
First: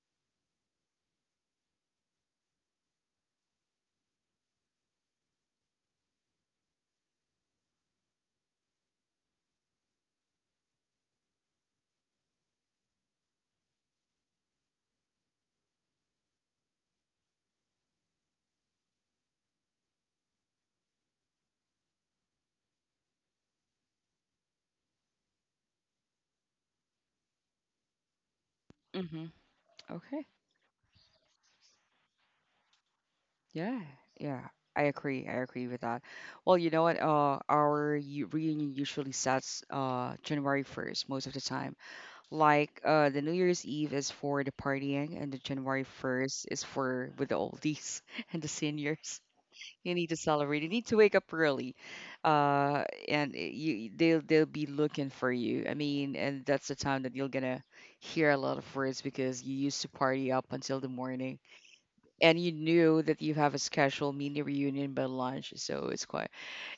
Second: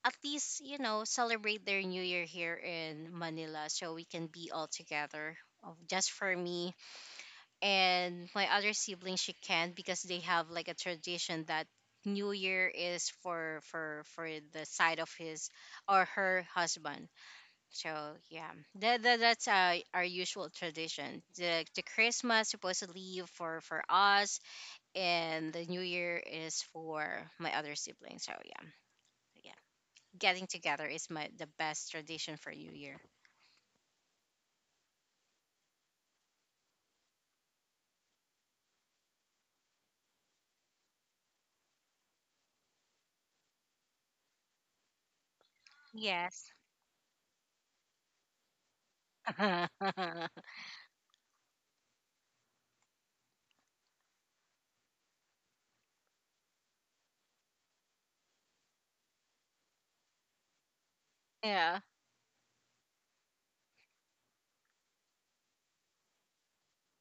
at least, you know, celebrate their new year here in Manila so we can be all together. Of just for me and my other sibling, she can't, because they have like a tradition that New Year is for for for the side of his or her husband. So yeah, that, that that's uh, our usual tradition. The, the Christmas supposedly for for us, and the New Year is for my other siblings. So yeah, Hmm. yeah, getting Okay. together is my the best tradition for New Year. Yeah. Yeah. I agree. I agree with that. Well, you know what? Uh, our u- reunion usually starts uh, January first most of the time. Like uh, the New Year's Eve is for the partying, and the January Yes. 1st is for with the oldies [laughs] and the seniors. [laughs] You need to celebrate. You need to wake up early, uh, and it- you they'll they'll be looking for you. I mean, and that's the time that you're gonna hear a lot of words because you used to party up until the morning, Yeah. and you knew that you have a scheduled mini reunion by lunch, so it's quite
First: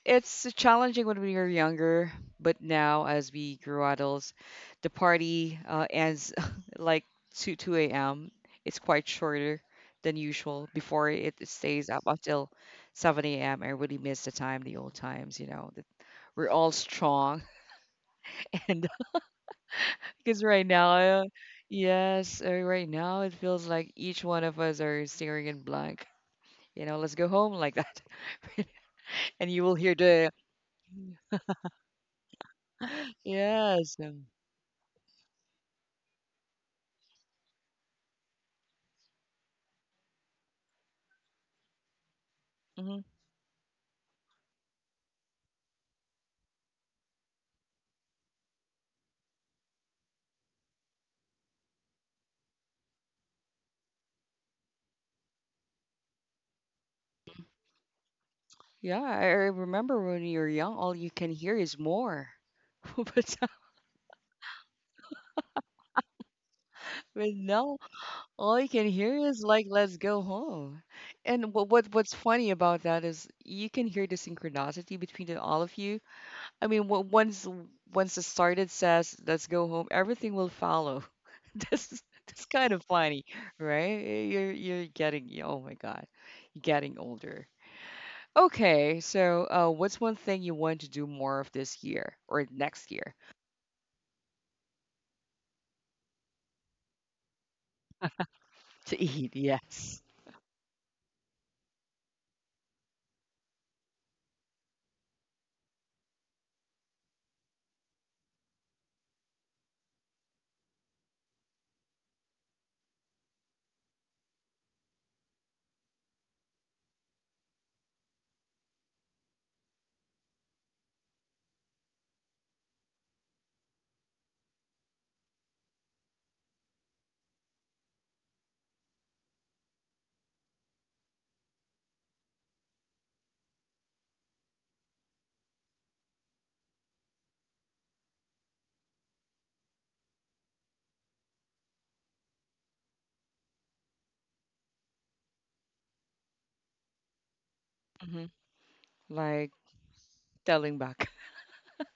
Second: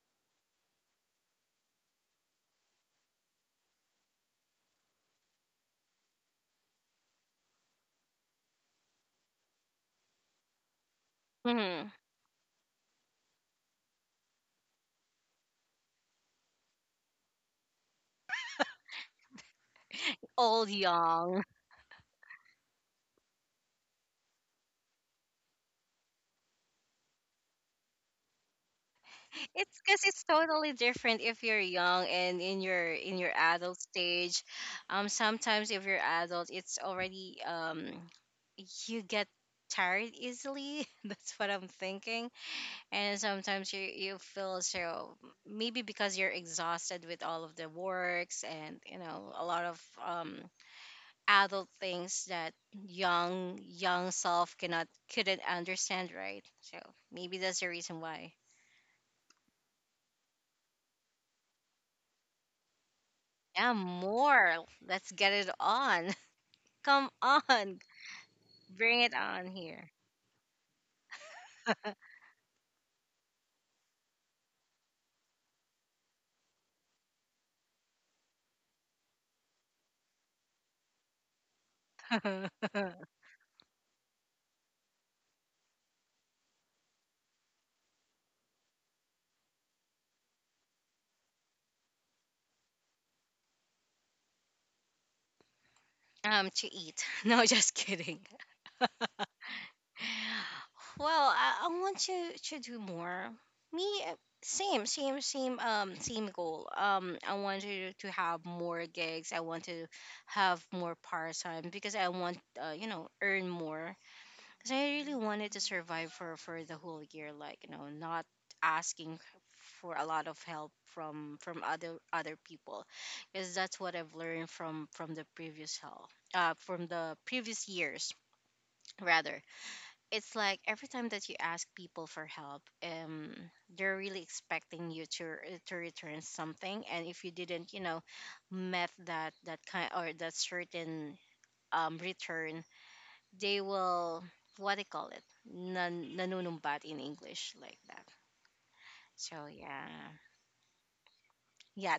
it's challenging when we were younger, but now as we grew adults, the party uh, ends [laughs] like two two a m. It's quite shorter than usual. Before it stays Mhm. up until seven a m. I really miss the time, the old times, you know. That we're all strong [laughs] and because Old right now, uh, young. yes, uh, right now it feels like each one of us are staring in blank. You know, let's go home like that. [laughs] And you will It's hear because it's the totally different [gasps] if you're young and in your [laughs] in your adult yes. stage. Um, sometimes if you're adult, it's already um, you get tired easily. [laughs] That's what I'm thinking. Um, And sometimes you you feel so maybe because you're exhausted with all of the works and, you know, a lot of um adult things that young young self cannot couldn't understand, right. So maybe that's the reason why. yeah, I I remember when you're young, all you can hear is more. [laughs] But so, Yeah, more. Let's get it on. [laughs] Come I mean, now on. all you can Bring it hear is on like, here. let's go home. And what, what what's funny about that is you can hear the synchronicity between the, all of you. I mean, wh- once once the started says, let's go home, everything will follow. [laughs] This is that's kind [laughs] of funny, right? You're you're getting, oh my God, you're getting older. Okay, so uh, what's one thing you want to do more of this year or next year? um, to eat. [laughs] No, just kidding. [laughs] To eat, yes. Well, I, I want to to do more. Me, uh, same, same, same, um, same goal. Um, I want to to have more gigs. I want to have more part time, because I want, uh, you know, earn more, because I really wanted to survive for for the whole year, like, you know, not asking for a lot of help from from other other people, because that's what I've learned from from the previous hell, uh, from the previous years rather. It's like every time that you ask people for help, um, they're really expecting you to re- to return something, and if you didn't, you know, met that that kind or that certain um return. They will, what they call it, nan- nanunumbat in English, like that. Hmm. So Like yeah. telling back. [laughs] Yeah.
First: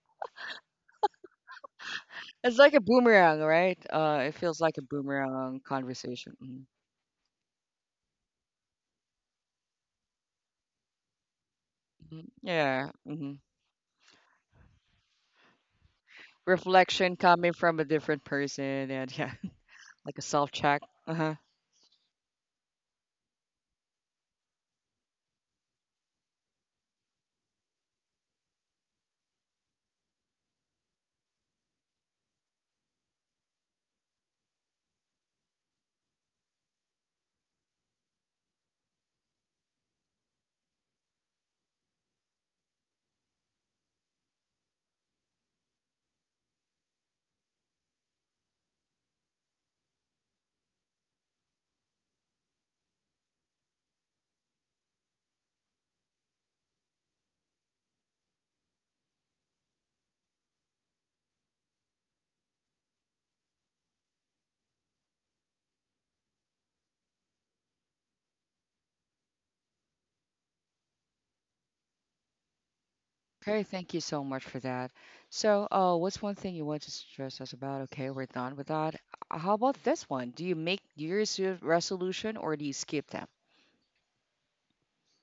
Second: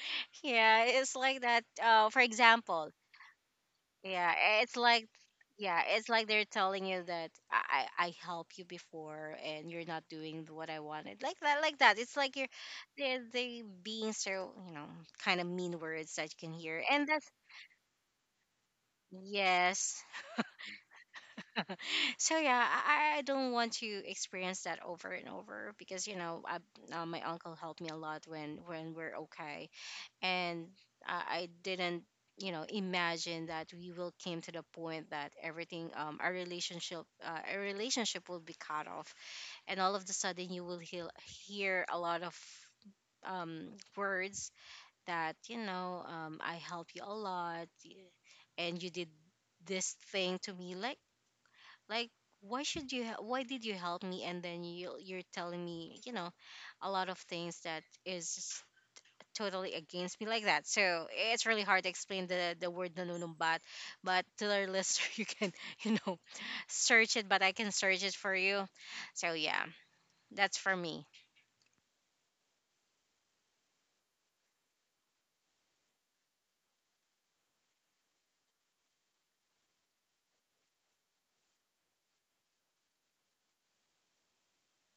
[laughs] Yeah, it's like that, uh for It's like a example. boomerang, right? Uh, yeah, it feels it's like a like, boomerang yeah, it's like conversation. they're Mhm. telling you that i i I helped you before and you're not doing what I wanted, like that, like that. It's Mhm. like you're, Yeah. they Hmm. they being so, you know kind of mean words that you can hear, and Reflection that's. coming from a different person, and yeah, Yes. [laughs] like a self check. Uh huh. [laughs] So yeah, I, I I don't want to experience that over and over, because you know I, uh, my uncle helped me a lot when when we're okay, and I, I didn't, you know imagine that we will came to the point that everything, um our relationship, uh, our relationship will be cut off, and all of the sudden you will hear, hear a lot of, um words, that, you know um I help you a lot, y- and you did this thing to me, like, like why should you, he- why did you help me, and then you you're telling me, you know a lot of things that is totally against me, like that. So it's really hard to explain the the word nanunumbat, but to our listener, [laughs] you can, you know search it. But I can search it for you. So yeah, that's for me. Okay, thank you so much for that. So, uh, what's one thing you want to stress us about? Okay, we're done with that. Uh, How about this one? Do you make New Year's Re- resolution or do you skip them?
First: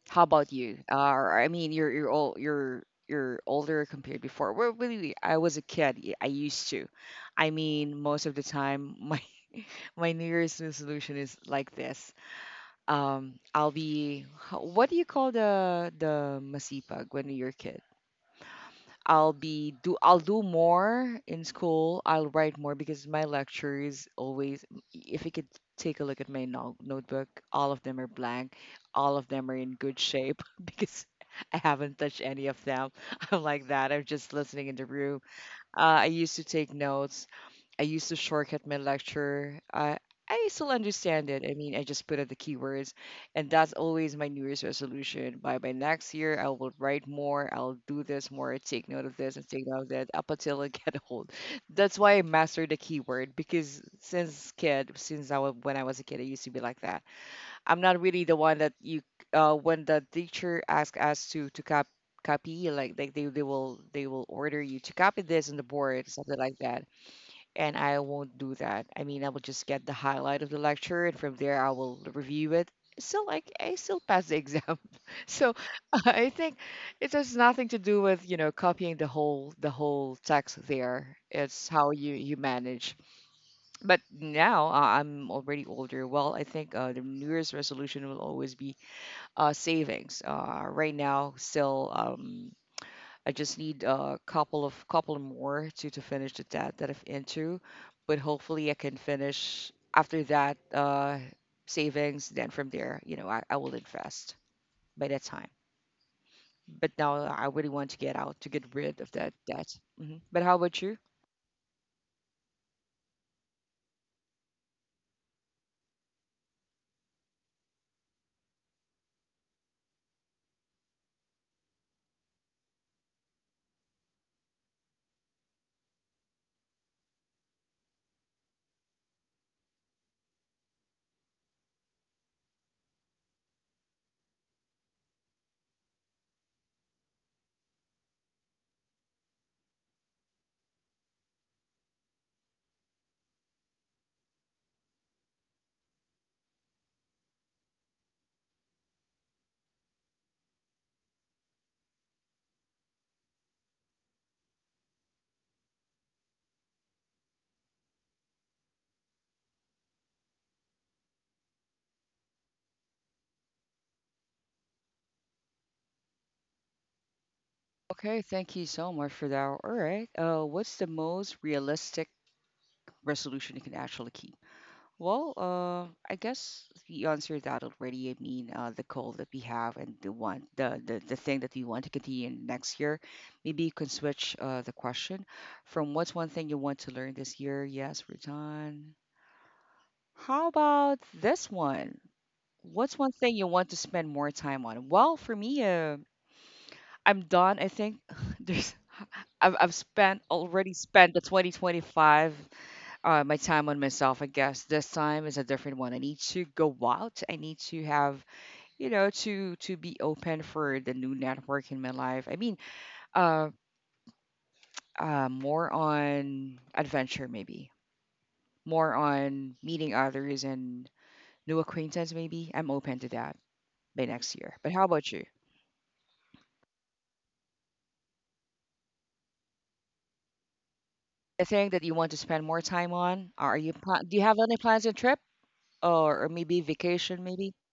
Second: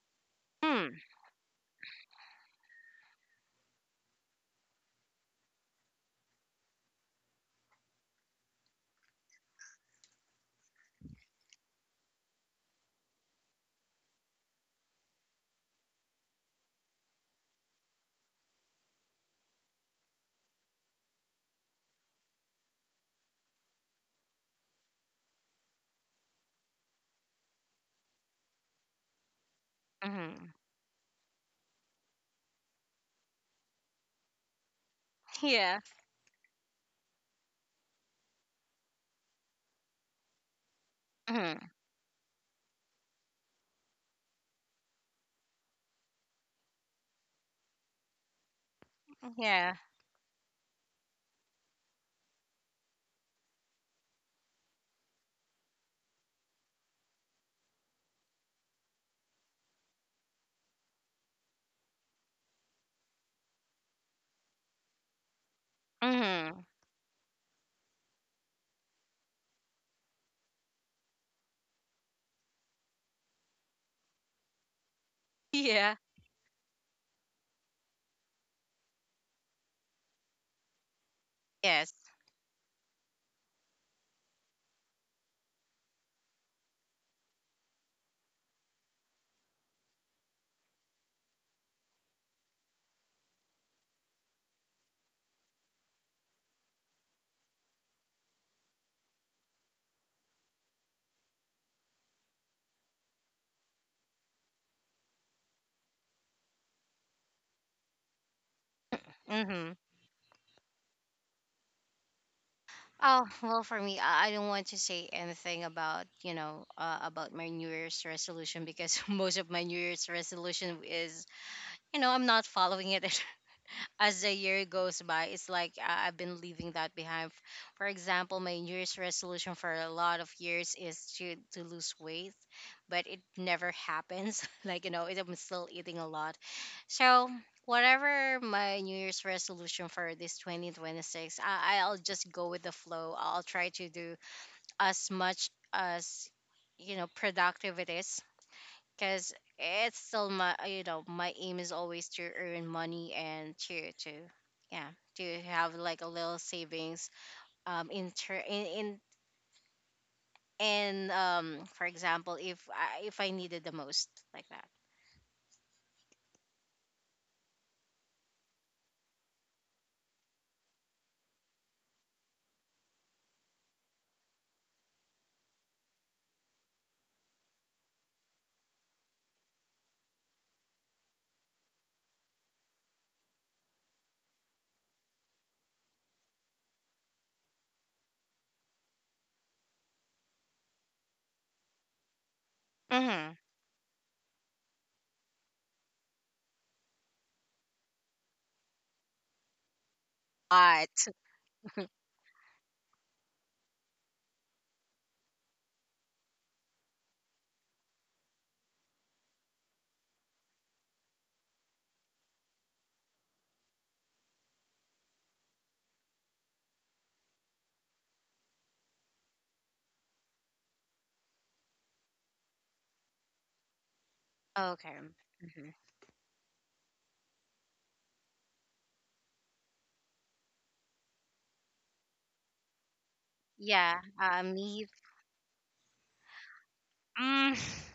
How about you? Uh, hmm. I mean, you're you're all you're you're older compared before. Well, really, I was a kid. y- I used to. I mean, most of the time, my [laughs] my New Year's resolution is like this. Um, I'll be. h- What do you call the the masipag when you're a kid? I'll be do I'll do more in school. I'll write more because my lectures always if you could take a look at my no- notebook, all of them are blank. All of them are in good shape Hmm. [laughs] because I haven't touched any of them. [laughs] I'm like that. I'm just listening in the room. Yeah. Uh, I used to take notes I used to shortcut my lecture. I I still understand it. I Hmm. mean, I just put out the keywords, and that's always my New Year's resolution. By by next year, I will write more. I'll do this more. Take note of this and Yeah. take note of that up until I [laughs] get old. That's why I mastered the keyword because since kid, since I was when I was a kid, I used to be like that. I'm not really the one that you uh when the teacher asks us to to cop copy like like they, they will they will order you to copy this on the board something Hmm. like that, and I won't do that. I mean, I will just get the highlight of the lecture, and from there I will review it. Still, like, I still pass the exam. [laughs] So Yeah. [laughs] I think it has nothing to do with you know copying the whole the whole text there. It's Yes. how you you manage. But now uh, I'm already older. Well, I think uh, the New Year's resolution will always be uh, savings. Uh, right now, still. Um, I just need a couple of couple more to to finish the that that I've into, but hopefully I can finish after that uh savings. Then from there, you know, I, I will invest by that time. But now I really want to get out to get rid of that Hmm. debt. Hmm. But how about you? Oh, well, for me, I I don't want to say anything about, you know, uh, about my New Year's resolution, because [laughs] most of my New Year's resolution is, you know, I'm not following it. [laughs] As the year goes by, it's like I- I've been leaving that behind. For example, my New Year's resolution for a lot of years is to to lose weight, but it never happens. [laughs] like you know, it- I'm still eating a lot. So whatever my New Year's resolution for this twenty twenty-six, I, I'll just go with the flow. I'll try to do as much as, you know productive it is, because it's still my, you know my aim is always to earn money, and to to yeah to have like a little savings, um in ter- in in and um, for example, if I, if I needed the most, like that. Okay, thank you so much for that. All right. Uh, what's the most realistic resolution you can actually keep? Well, uh, I guess we answered that already. I mean, uh, the goal that we have and the one, the, the the thing that we want to continue in next year. Maybe you can switch uh, the question from what's one thing you want to learn this year? Yes, we're done. How about this one? What's Mm-hmm. one thing you want to spend more time on? Well, for me, uh, I'm done. I think [laughs] there's I've I've spent already But. spent the twenty twenty-five uh, my time on myself. I guess this time is a different one. I need to go out. I need to have, you know, to to be open for the new network in my life. I mean, uh, uh, more on adventure maybe, more on meeting others and new acquaintance maybe. I'm open to that by next year. Okay. But how about you? Hmm. The thing that you want to spend more time on? Are you Yeah. plan- do you Um, have any me. plans and trip or, or maybe vacation Mm. maybe? [laughs]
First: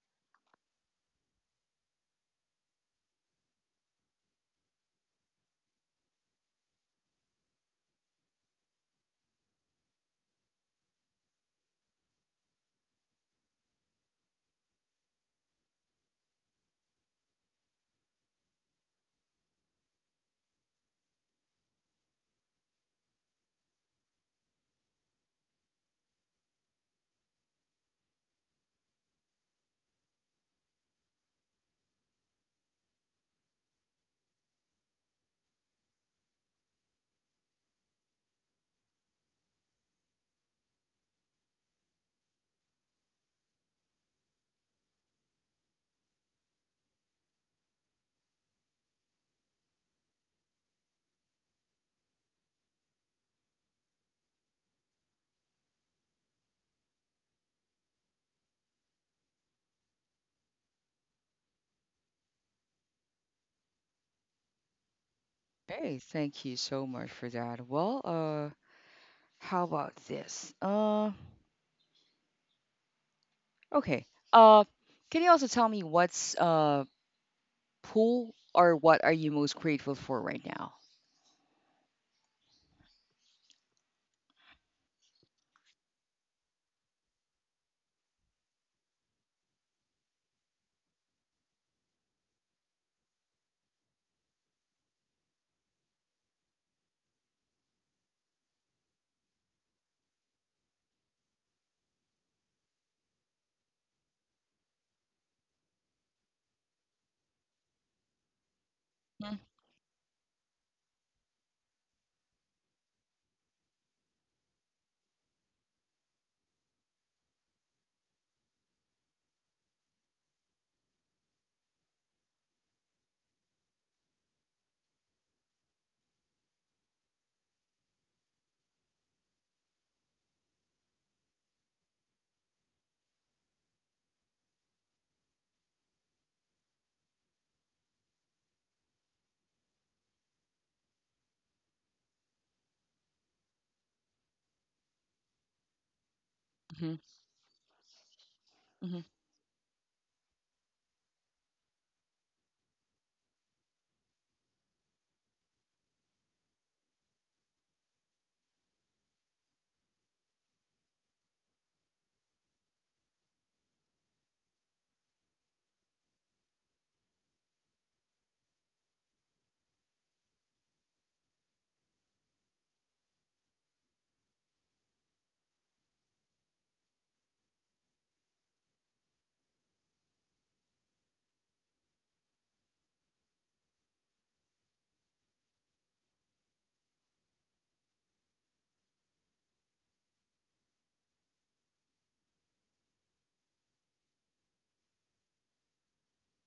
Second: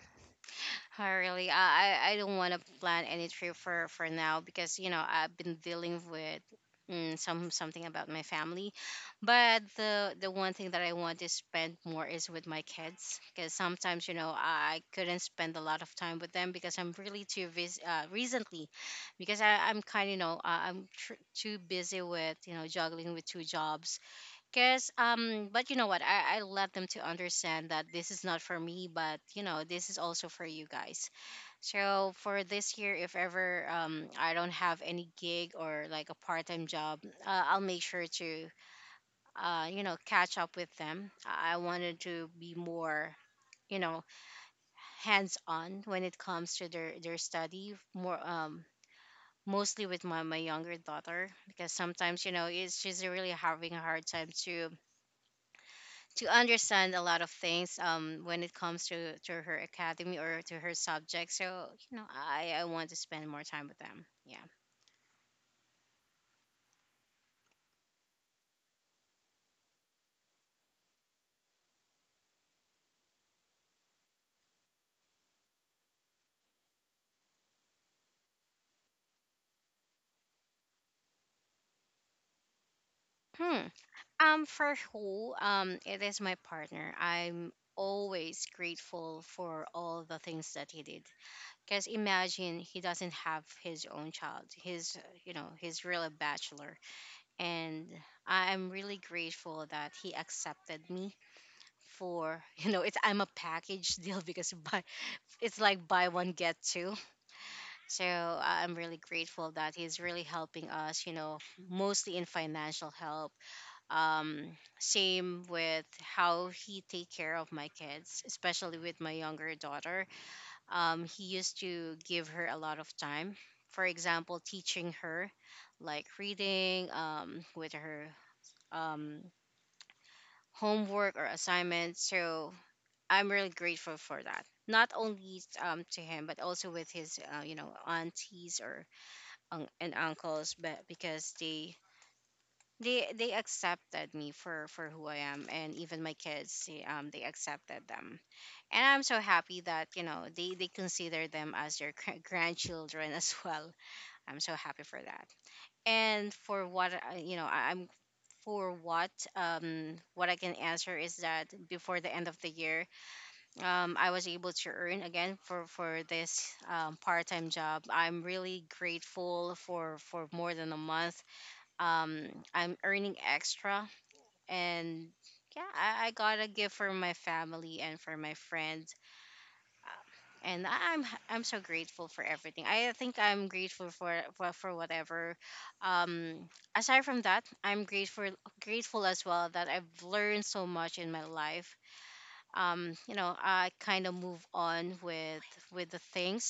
I really, I, I I don't want to plan any trip for for now, because you know I've been dealing with, mm, some something about my family. But the the one thing that I want to spend more is with my kids, because sometimes, you know I couldn't spend a lot of time with them, because I'm really too busy, uh, recently, because I I'm kind of, you know uh, I'm tr- too busy with, you know juggling with two jobs. Cause, um, but you know what? I I let them to understand that this is not for me, but, you know this is also for you guys. So for this year, if ever, um I don't have any gig or like a part time job, uh, I'll make sure to, uh you know catch up with them. I I wanted to be more, you know hands on when it comes to their their study, more, um mostly with my, my younger daughter, because sometimes you know it's she's really having a hard time to to understand a lot of things, um when it comes to to her academy or to her subject. So, you know i i want to spend more time with them. Yeah. Hey, thank you so much for that. Well, uh. How about this? Uh, okay. Uh, can you also tell me what's uh pool or what are you most grateful for right now? Hmm. um for who, um it is my partner. I'm always grateful for all the things that he did, because imagine he doesn't have his own child. He's uh, you know he's really a bachelor, and I'm really grateful that he accepted me for, [laughs] you know it's, I'm a package deal, because by, it's like buy one get two. So I- I'm really grateful that he's really helping us, you know, mostly in financial help. Um, same with how he take care of my kids, especially with my younger daughter. Um, he used to give her a lot of time. For example, teaching her like reading, um, with her, um, homework or assignments. So I'm really grateful for that. Not only, um to him, but also with his, uh, you know aunties or, un- and uncles. But because they they they accepted me for for who I am, and even my kids, they, Mm-hmm. um, they accepted them, and Hmm. I'm so happy that, you know they they consider them as their gr- grandchildren, [laughs] as well. I'm so happy for that. And for what I- you know, I- I'm for what um what I can answer is that before the end of the year, um, I was able to earn again for for this, um, part time job. I'm really grateful for for more than a month. Um, I'm earning extra, and yeah, I, I got a gift for my family and for my friends. Uh, And I- I'm I'm so grateful for everything. I think I'm grateful for for, for whatever. Um, aside from that, I'm grateful grateful as well that I've learned so much in my life, um, you know, I kind of move on with with the things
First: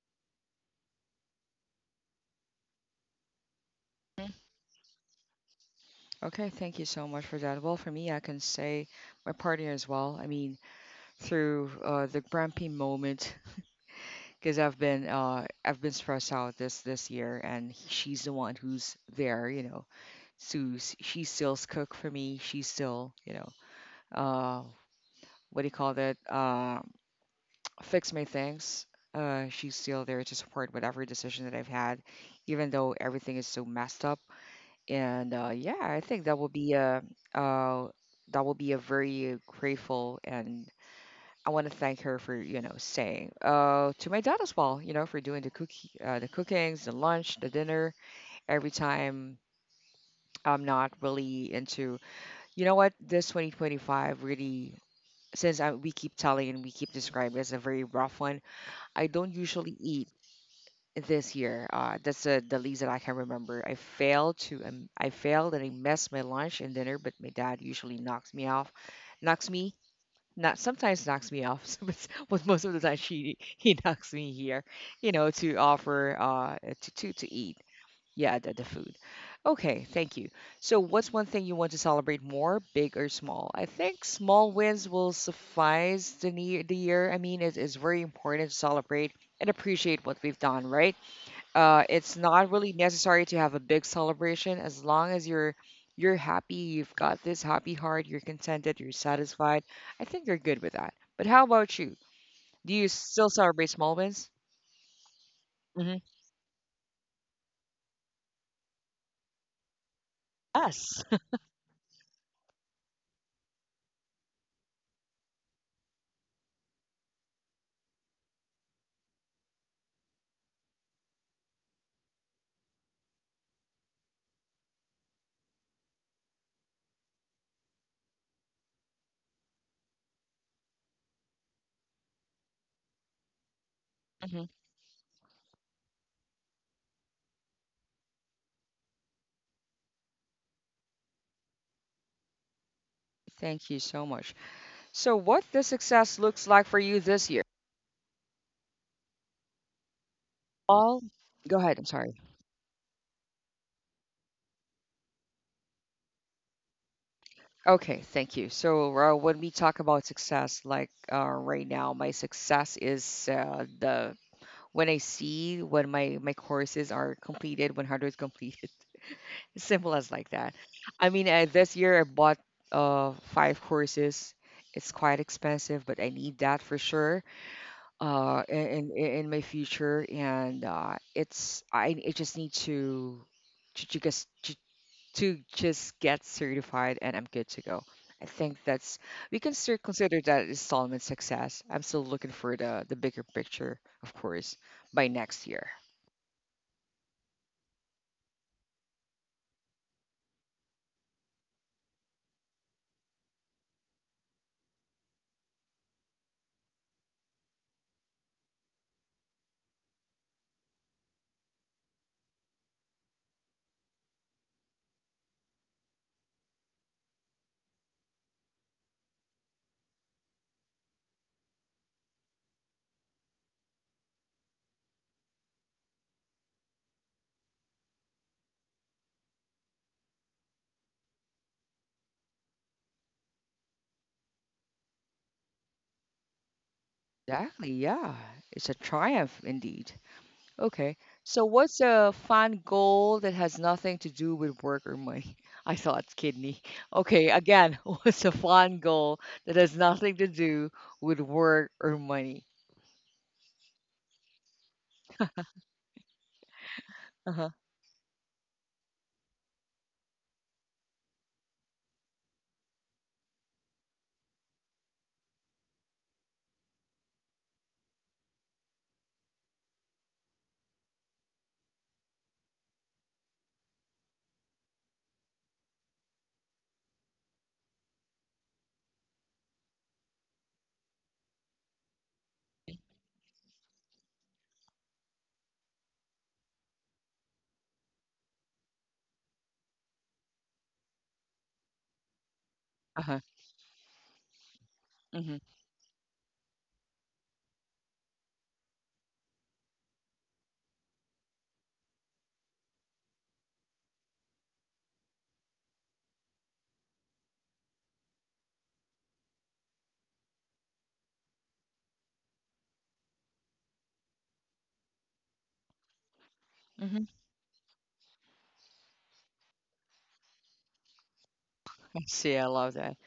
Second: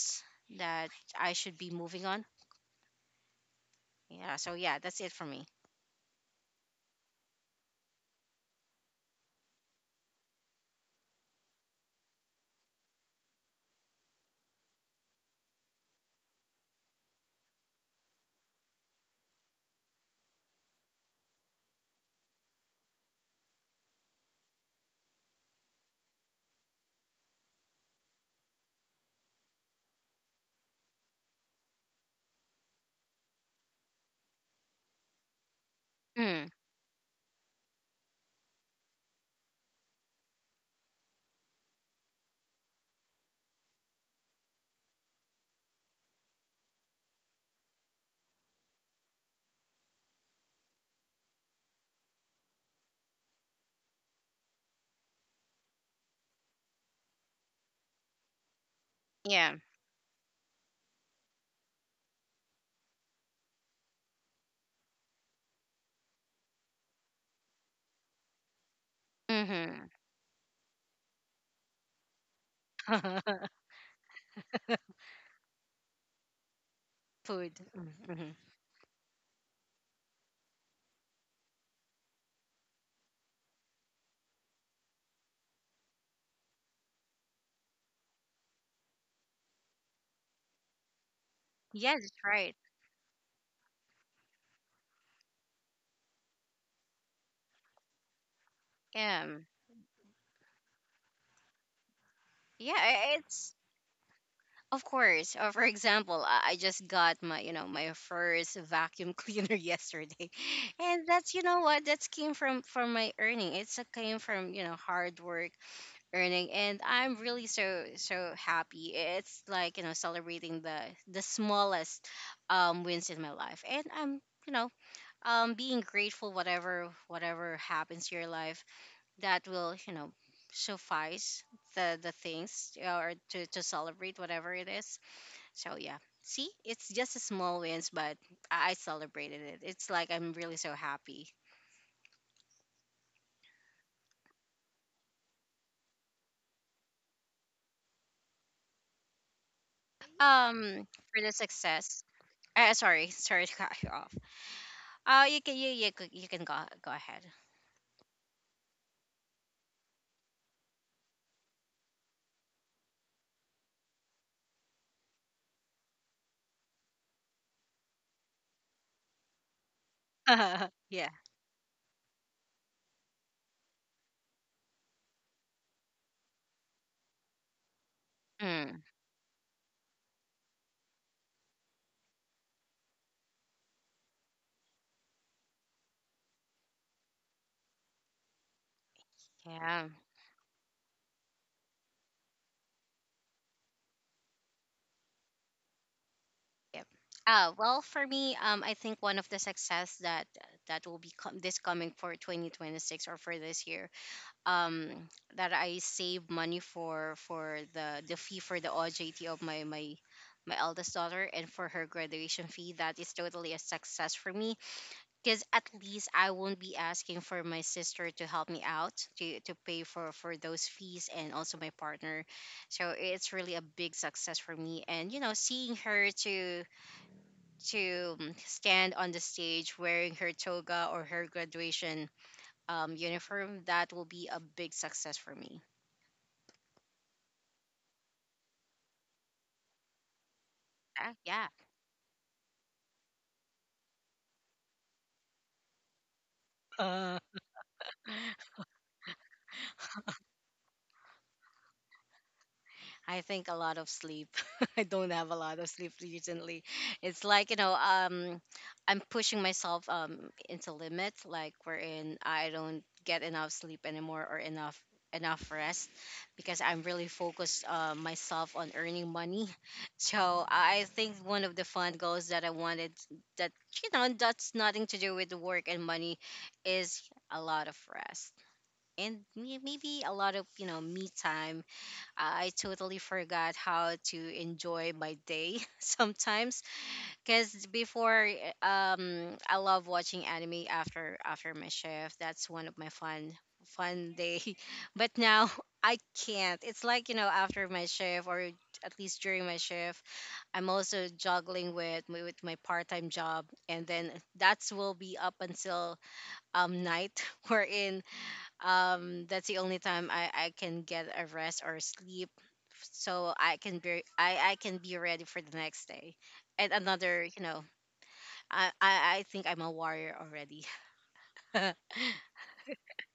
that I should be moving on. Yeah. So yeah, that's it for me. Okay, thank you so much for that. Well, for me, I can say my partner as well. I mean, through uh, the grumpy moment, because I've been uh, I've been stressed out this this year, and he- she's the one who's there, you know. So s- she still's cook for me. She's still, you know, uh, what do you call that? Uh. Fix my things. Uh, she's still there to support whatever decision that I've had, even though everything is so messed up. And uh, yeah, I think that will Mm, be a uh, that will be a very grateful and I want to thank her for you know saying uh, to my dad as well, you know, for doing the cookie, uh, the cookings, the lunch, the dinner every time. I'm not really into you know what this twenty twenty-five really since I, we keep telling and we keep describing it as a very rough one. I don't yeah. usually eat this year. Uh, that's uh, the least that I can remember. I failed to, um, I failed and I messed my lunch and dinner, but my dad usually knocks me off, knocks me, Mm-hmm. not sometimes knocks me off, [laughs] but, but most of the time she [laughs] he knocks me here, you know, to offer uh to to, to Food. eat. Mm-hmm. Yeah, the, the food. Okay, thank you. So, what's one thing you want to celebrate more, big or small? I think small wins will suffice the, ne- the year. I mean, it is very important to celebrate and appreciate what we've done, right? Uh, Yeah, that's it's not right. really necessary to have a big celebration as long as you're you're happy, you've got this happy heart, you're contented, you're Yeah. satisfied. I think you're good with that. But how about you? Do Yeah. you I- still It's celebrate small wins? Of course. Uh, for Hmm. example, I I just got my, you know my first vacuum cleaner [laughs] yesterday, Yes. and that's you know what that's came from from my earning. It's a came from, you know hard work earning, and I'm really so, so happy. It's like, you know celebrating the the smallest, um wins in my life, and I'm, you know um being grateful whatever whatever happens to your life. That will, you know suffice the the things, or to to celebrate [laughs] Hmm. whatever it is. So yeah, see, it's just a small wins, but i I celebrated it. It's like I'm really so happy. Thank you so much. So, what the success looks like for you this year? um All. for the Go ahead. I'm success. sorry. Uh, sorry, sorry to cut you off. Oh, you can you you c- you can go, go ahead. Okay, thank you. So, uh, when we talk about success, like uh, right now, my success is uh, the when I see when my my courses are completed, when hardware is completed. [laughs] As simple as like that. [laughs] Yeah. I mean, uh, this year I bought uh five courses. It's quite expensive, but I need that for sure. Uh, Mm, in in, In my future, and uh, it's I, I just need to to, to just to, to just get certified, and I'm good to go. I think that's we can still yeah. consider that installment success. I'm still looking for the the bigger picture, of course, by next year. Yep. Uh, well, for me, um, I think one of the success that that will be, com- this coming for twenty twenty-six or for this year, um, that I save money for for the the fee for the O J T of my my my eldest daughter, and for her graduation fee. That is totally a success for me, because at least I won't be asking for my sister to help me out to, to pay for, for those fees, and also my partner. So it's really a big success for me. And, you know, seeing her to to um, stand on the stage wearing her toga or her graduation, um, uniform, that will be a big success for me. Exactly, yeah. It's a triumph indeed. Okay, Yeah, so yeah. what's a fun goal that has nothing to do with work or money? [laughs] I thought kidney. Okay, again, [laughs] what's a fun goal that has nothing to do with work or money? I think a lot of sleep. [laughs] I don't have a lot of sleep recently. It's Uh-huh. like, you know, um I'm pushing myself, um into limits, like wherein I don't get enough sleep anymore, or enough enough rest, because I'm really focused, uh, myself, on earning money. [laughs] So I think one of the fun goals that I wanted, that you know that's nothing to do with work and money, is a lot of rest and, may- maybe a lot of, you know me time. I totally forgot how to enjoy my day [laughs] sometimes, because before, um I love watching anime after after my shift. That's one of my Uh-huh. fun fun day. [laughs] But Mm-hmm. now [laughs] I can't. It's like, you know after my shift, or at least during my shift, I'm also juggling with my- with my part time job, and then that's will be up until, um night. [laughs] Wherein, um that's the only time i i can get a rest or sleep, so i can be i i can be ready for the next day. And Mm-hmm. another, you know i i, I think I'm a warrior already. [laughs] I [laughs] see, I love that.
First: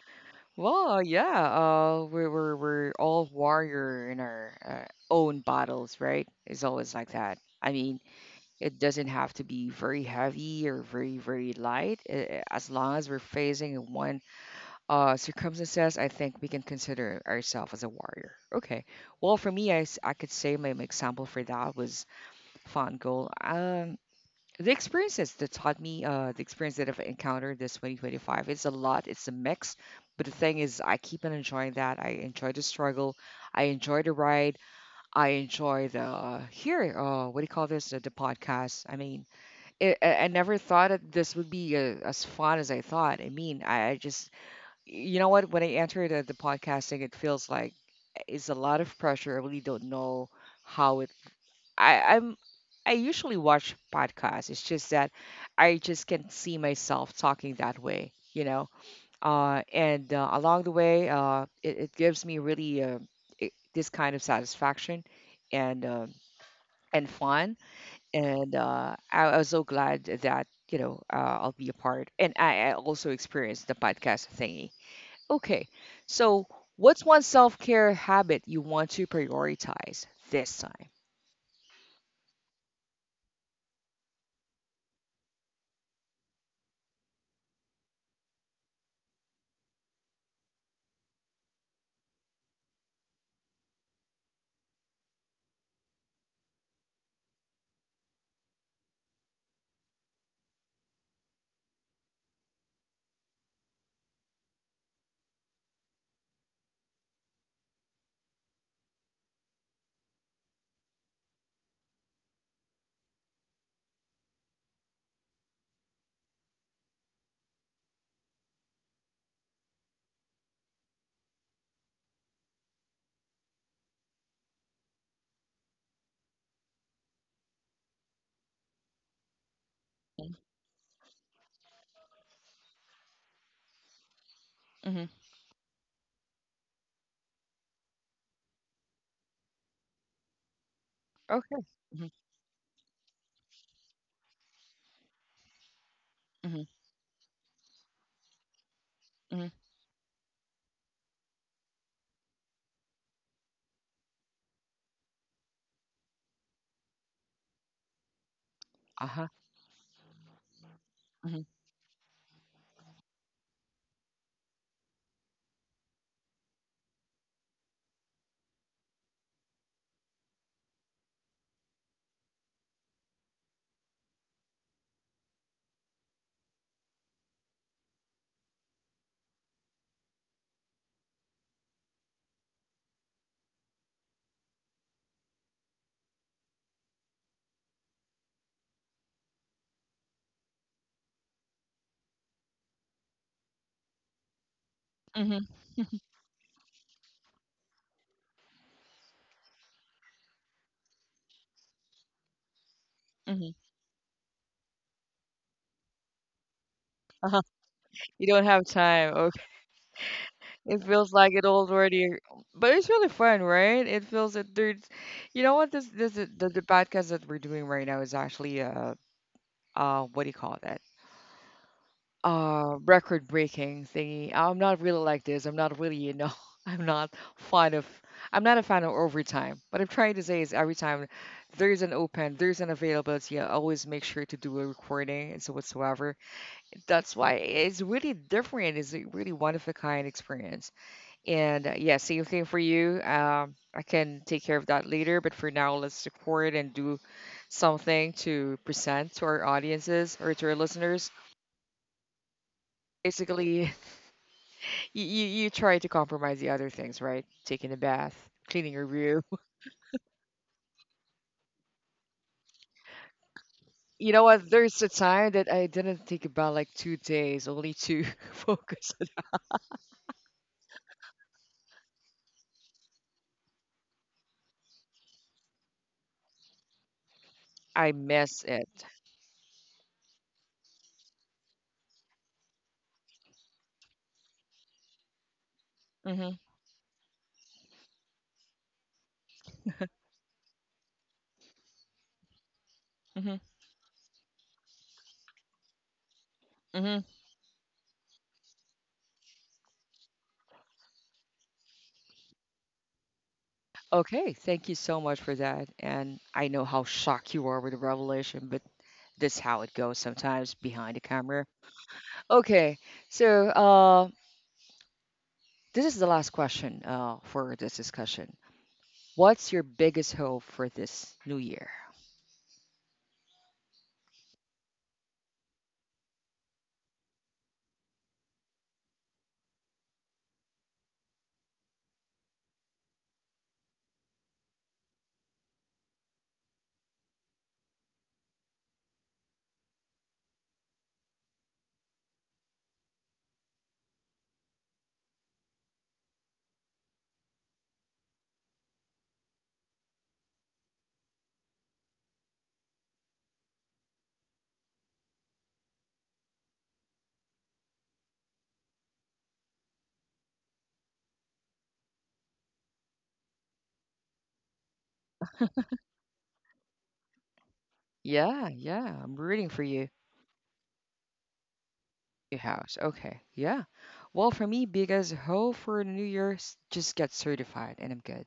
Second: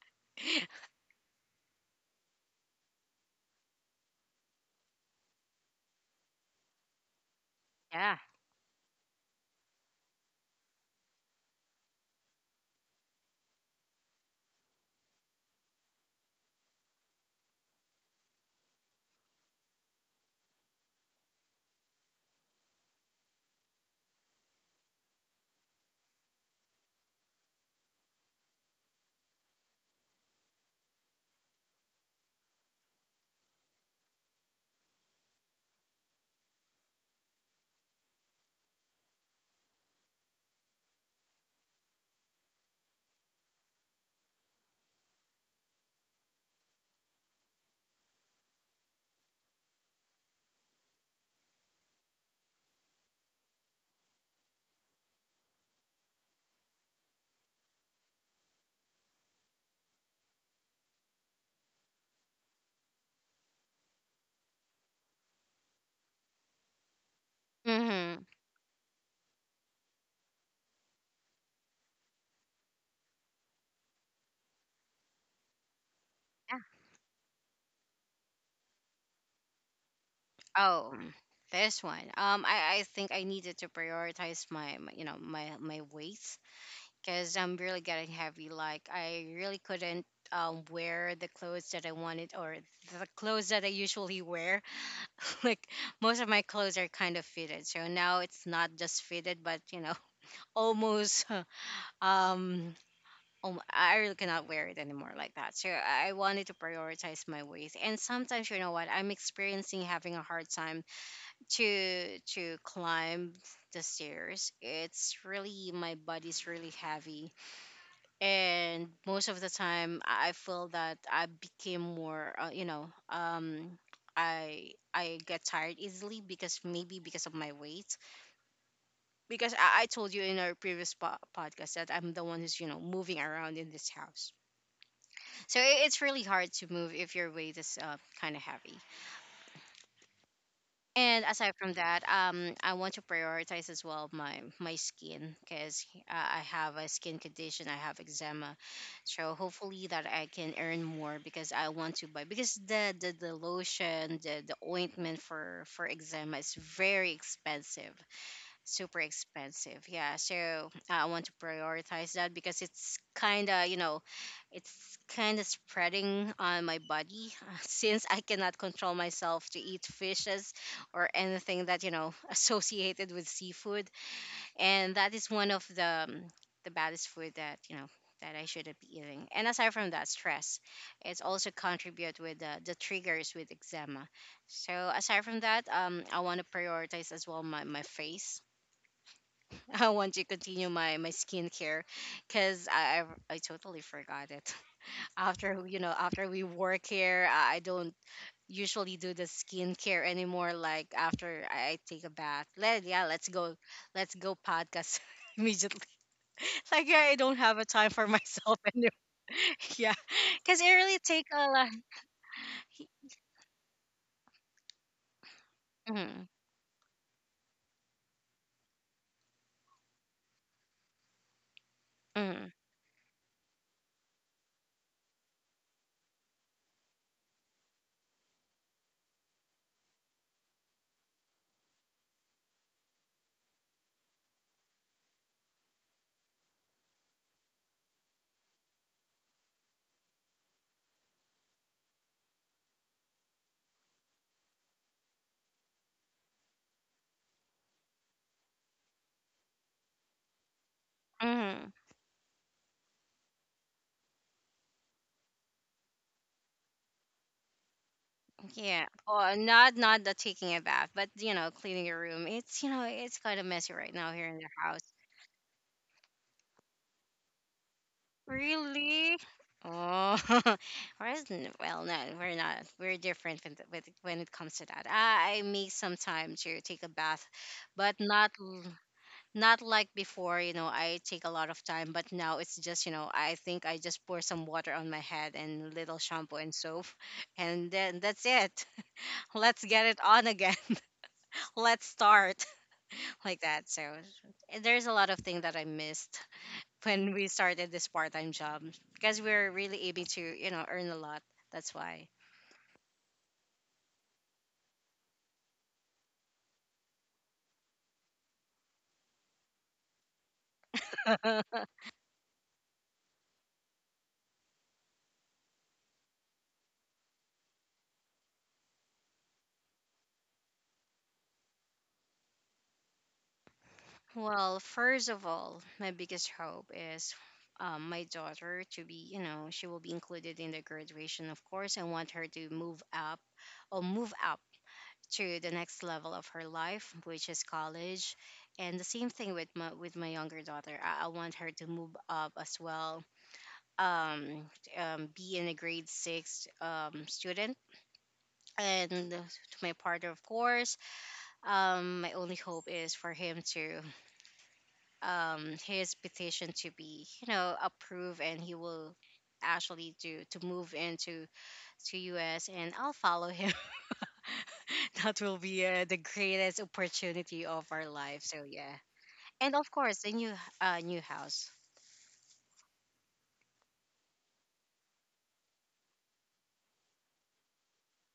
Well, yeah, uh, we're we're we're all warrior in our uh, own battles, right? It's always like that. I mean, Yeah. it doesn't have to be very heavy or very, very light. Eh, as long as we're facing one uh, circumstances, I think we can consider ourselves as a warrior. Okay. Well, for me, I, s- I could say my, my example for that was fun goal. Um, the experiences that taught me, uh, the experience that I've encountered this twenty twenty-five, it's a lot, it's a mix. But the thing is, I keep on enjoying that. I enjoy the struggle. I enjoy the ride. I enjoy the uh, here. Uh, what do you call this? The, the podcast. I mean, it, I I never thought that this would be uh, as fun as I thought. I mean, I, I just, you know what? When I entered the, the podcasting, it feels like it's a lot of pressure. I really don't know how it. I, I'm. I usually watch podcasts. It's just that I just can't see myself talking that way. You know. Uh, and uh, Along the way, uh, it, it gives me really uh, it, this kind of satisfaction and uh, and fun Mm-hmm. and uh, I, I was so glad that you know uh, I'll be a part. And I, I also experienced the podcast thingy. Okay, so Yeah. what's one self care habit you want to prioritize this time? Oh, mm, this one, um i i think I needed to prioritize my, my you know my my weight, because I'm really getting heavy. Like, I really couldn't, um, wear the clothes that I wanted, or the clothes that I usually wear. [laughs] Like, most of my clothes are kind of fitted, so now it's not just fitted but, you know [laughs] almost. [laughs] um alm- I really cannot wear it anymore, like that. So I wanted to prioritize my weight, and sometimes, you know what, I'm experiencing having a hard time to to climb the stairs. It's really my body's really heavy, and most of the time, i I feel that I became more, uh, you know um i i get tired easily, because maybe because of my weight. Because i, I told you in our previous po- podcast that I'm the one who's, you know moving around in this house. Mm-hmm. So, i- it's really hard to move if your weight is, uh, kind of heavy. And Okay. aside from Mm-hmm. that, um, I want to prioritize as well my my skin, because, uh, I Mm-hmm. have a skin condition. I have eczema, so Mm-hmm. hopefully that I can earn more, because I want to buy, because the, the, the lotion, the, the ointment for for eczema is very expensive, super Uh-huh. expensive. Yeah, so, uh, I want Mm-hmm. to prioritize that, because it's kind of, you know, it's kind of spreading on my body, [laughs] since I cannot control myself to eat fishes or anything that, you know, [laughs] associated with seafood. And that is one of the um, the baddest food that, you know, that I shouldn't be eating. And aside from that, stress, it's also contribute with the, the triggers with eczema. So aside from that, um, I want to prioritize as well my, my face. I want to continue my my skincare, because I, I I totally forgot it. [laughs] Mm-hmm. After, you know after we work here, I I don't usually do the skincare anymore. Like, after I I take a bath, let yeah let's Mm-hmm. go let's go podcast [laughs] immediately. [laughs] Like, I Uh-huh. don't have a time [laughs] for You don't have myself [laughs] anymore. time. Okay. [laughs] Yeah, because it It really feels like take it a lot. already, but it's really fun, right? It feels that there's, you know what? This this is- Mm. the the podcast that we're doing right now is actually uh uh what do you call that? Mm. Uh record breaking thingy. I'm not really like this. I'm not really, you know, [laughs] I'm not fond of I'm not a fan of overtime. What I'm trying to say is every time there's an open, there's an availability, I always make sure to do a recording and so whatsoever. That's why it's really different. It's a really one of a kind experience. And uh, yeah, same thing for you. Um, I can take care of that later, but for now, let's record and do something to present to our audiences or to our listeners. Mm. Basically, You, you you try to compromise the other things, right? Taking a bath, cleaning your Yeah. room. [laughs] Well, not not the taking a bath, but, you know, cleaning your room. It's you know, it's kind of messy right You now know here in what? the There's a house. time that I didn't think about like two days only to [laughs] focus. On. Really? Oh, [laughs] whereas, n- well, no, we're not. We're different with, with when it comes to that. I, I make some time to take a bath, I but not miss l- it. not like before. You know, I take a lot of time, but now it's just, you know, I think I just pour some water on my head and little Hmm. shampoo and soap, [laughs] and then that's it. [laughs] Let's get it on again. [laughs] Let's start [laughs] Hmm. like that. So there's a lot of things that I missed Hmm. when we started this part-time job, because we're really able to, you know earn a lot, that's why. Okay, thank you so much for that. And I know how shocked you are with the revelation, but this is how it goes sometimes behind the camera. [laughs] Okay, so uh, this is the last question uh, for this discussion. What's your biggest hope for this new year? Well, first of all, my biggest hope is, um, my daughter to be, you know she will be included in the graduation. Of course, I want her to move up or move up to the next level of her life, which is college. And the same thing with my with my younger daughter. I, I want her to move up as well, um, um be in a grade six, um student. And to my partner, of course, um my only hope is for him to, um his petition to be, you know approved, and he will actually do to move into to us, and I'll follow him. [laughs] That will be, uh, the greatest opportunity of our life. Yeah, So yeah. yeah. I'm rooting for And of you, course the new uh new house. your house. Okay, yeah. Well, for me, biggest hope for New Year's, just get certified and I'm good.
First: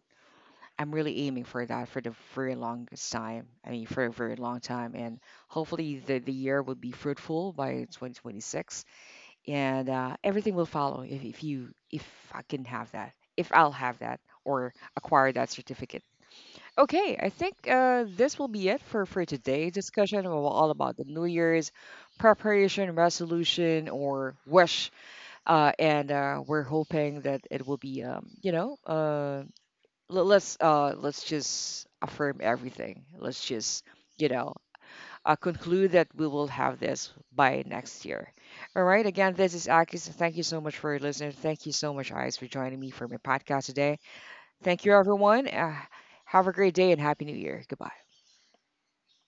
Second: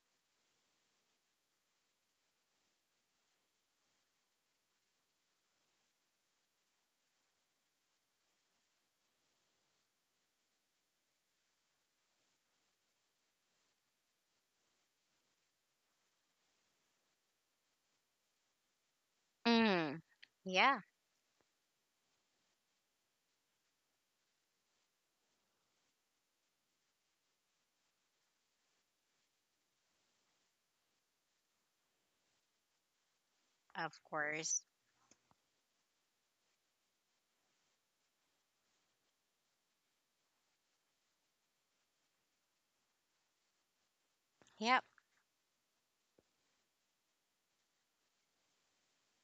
I'm really aiming for that for the very longest time. I mean, for a very long time. And hopefully the, the year will be fruitful by two thousand twenty-six and uh, everything will follow if, if you, if I can have that, if I'll have that or acquire that certificate. Okay, I think uh, this will be it for, for today's Mm, discussion. We all yeah. about the New Year's preparation, resolution, or wish. Uh, and uh, We're hoping that it will be, um, you know, uh, le- let's uh, let's just affirm everything. Let's just, Of you know, course. uh, conclude that we will have this by next year. All right. Again, this is Akis. Thank you so much for listening. Thank you so much, Eyes, for joining me for my podcast today. Thank you, Yeah. everyone. Uh, have a great day and happy new year. Goodbye.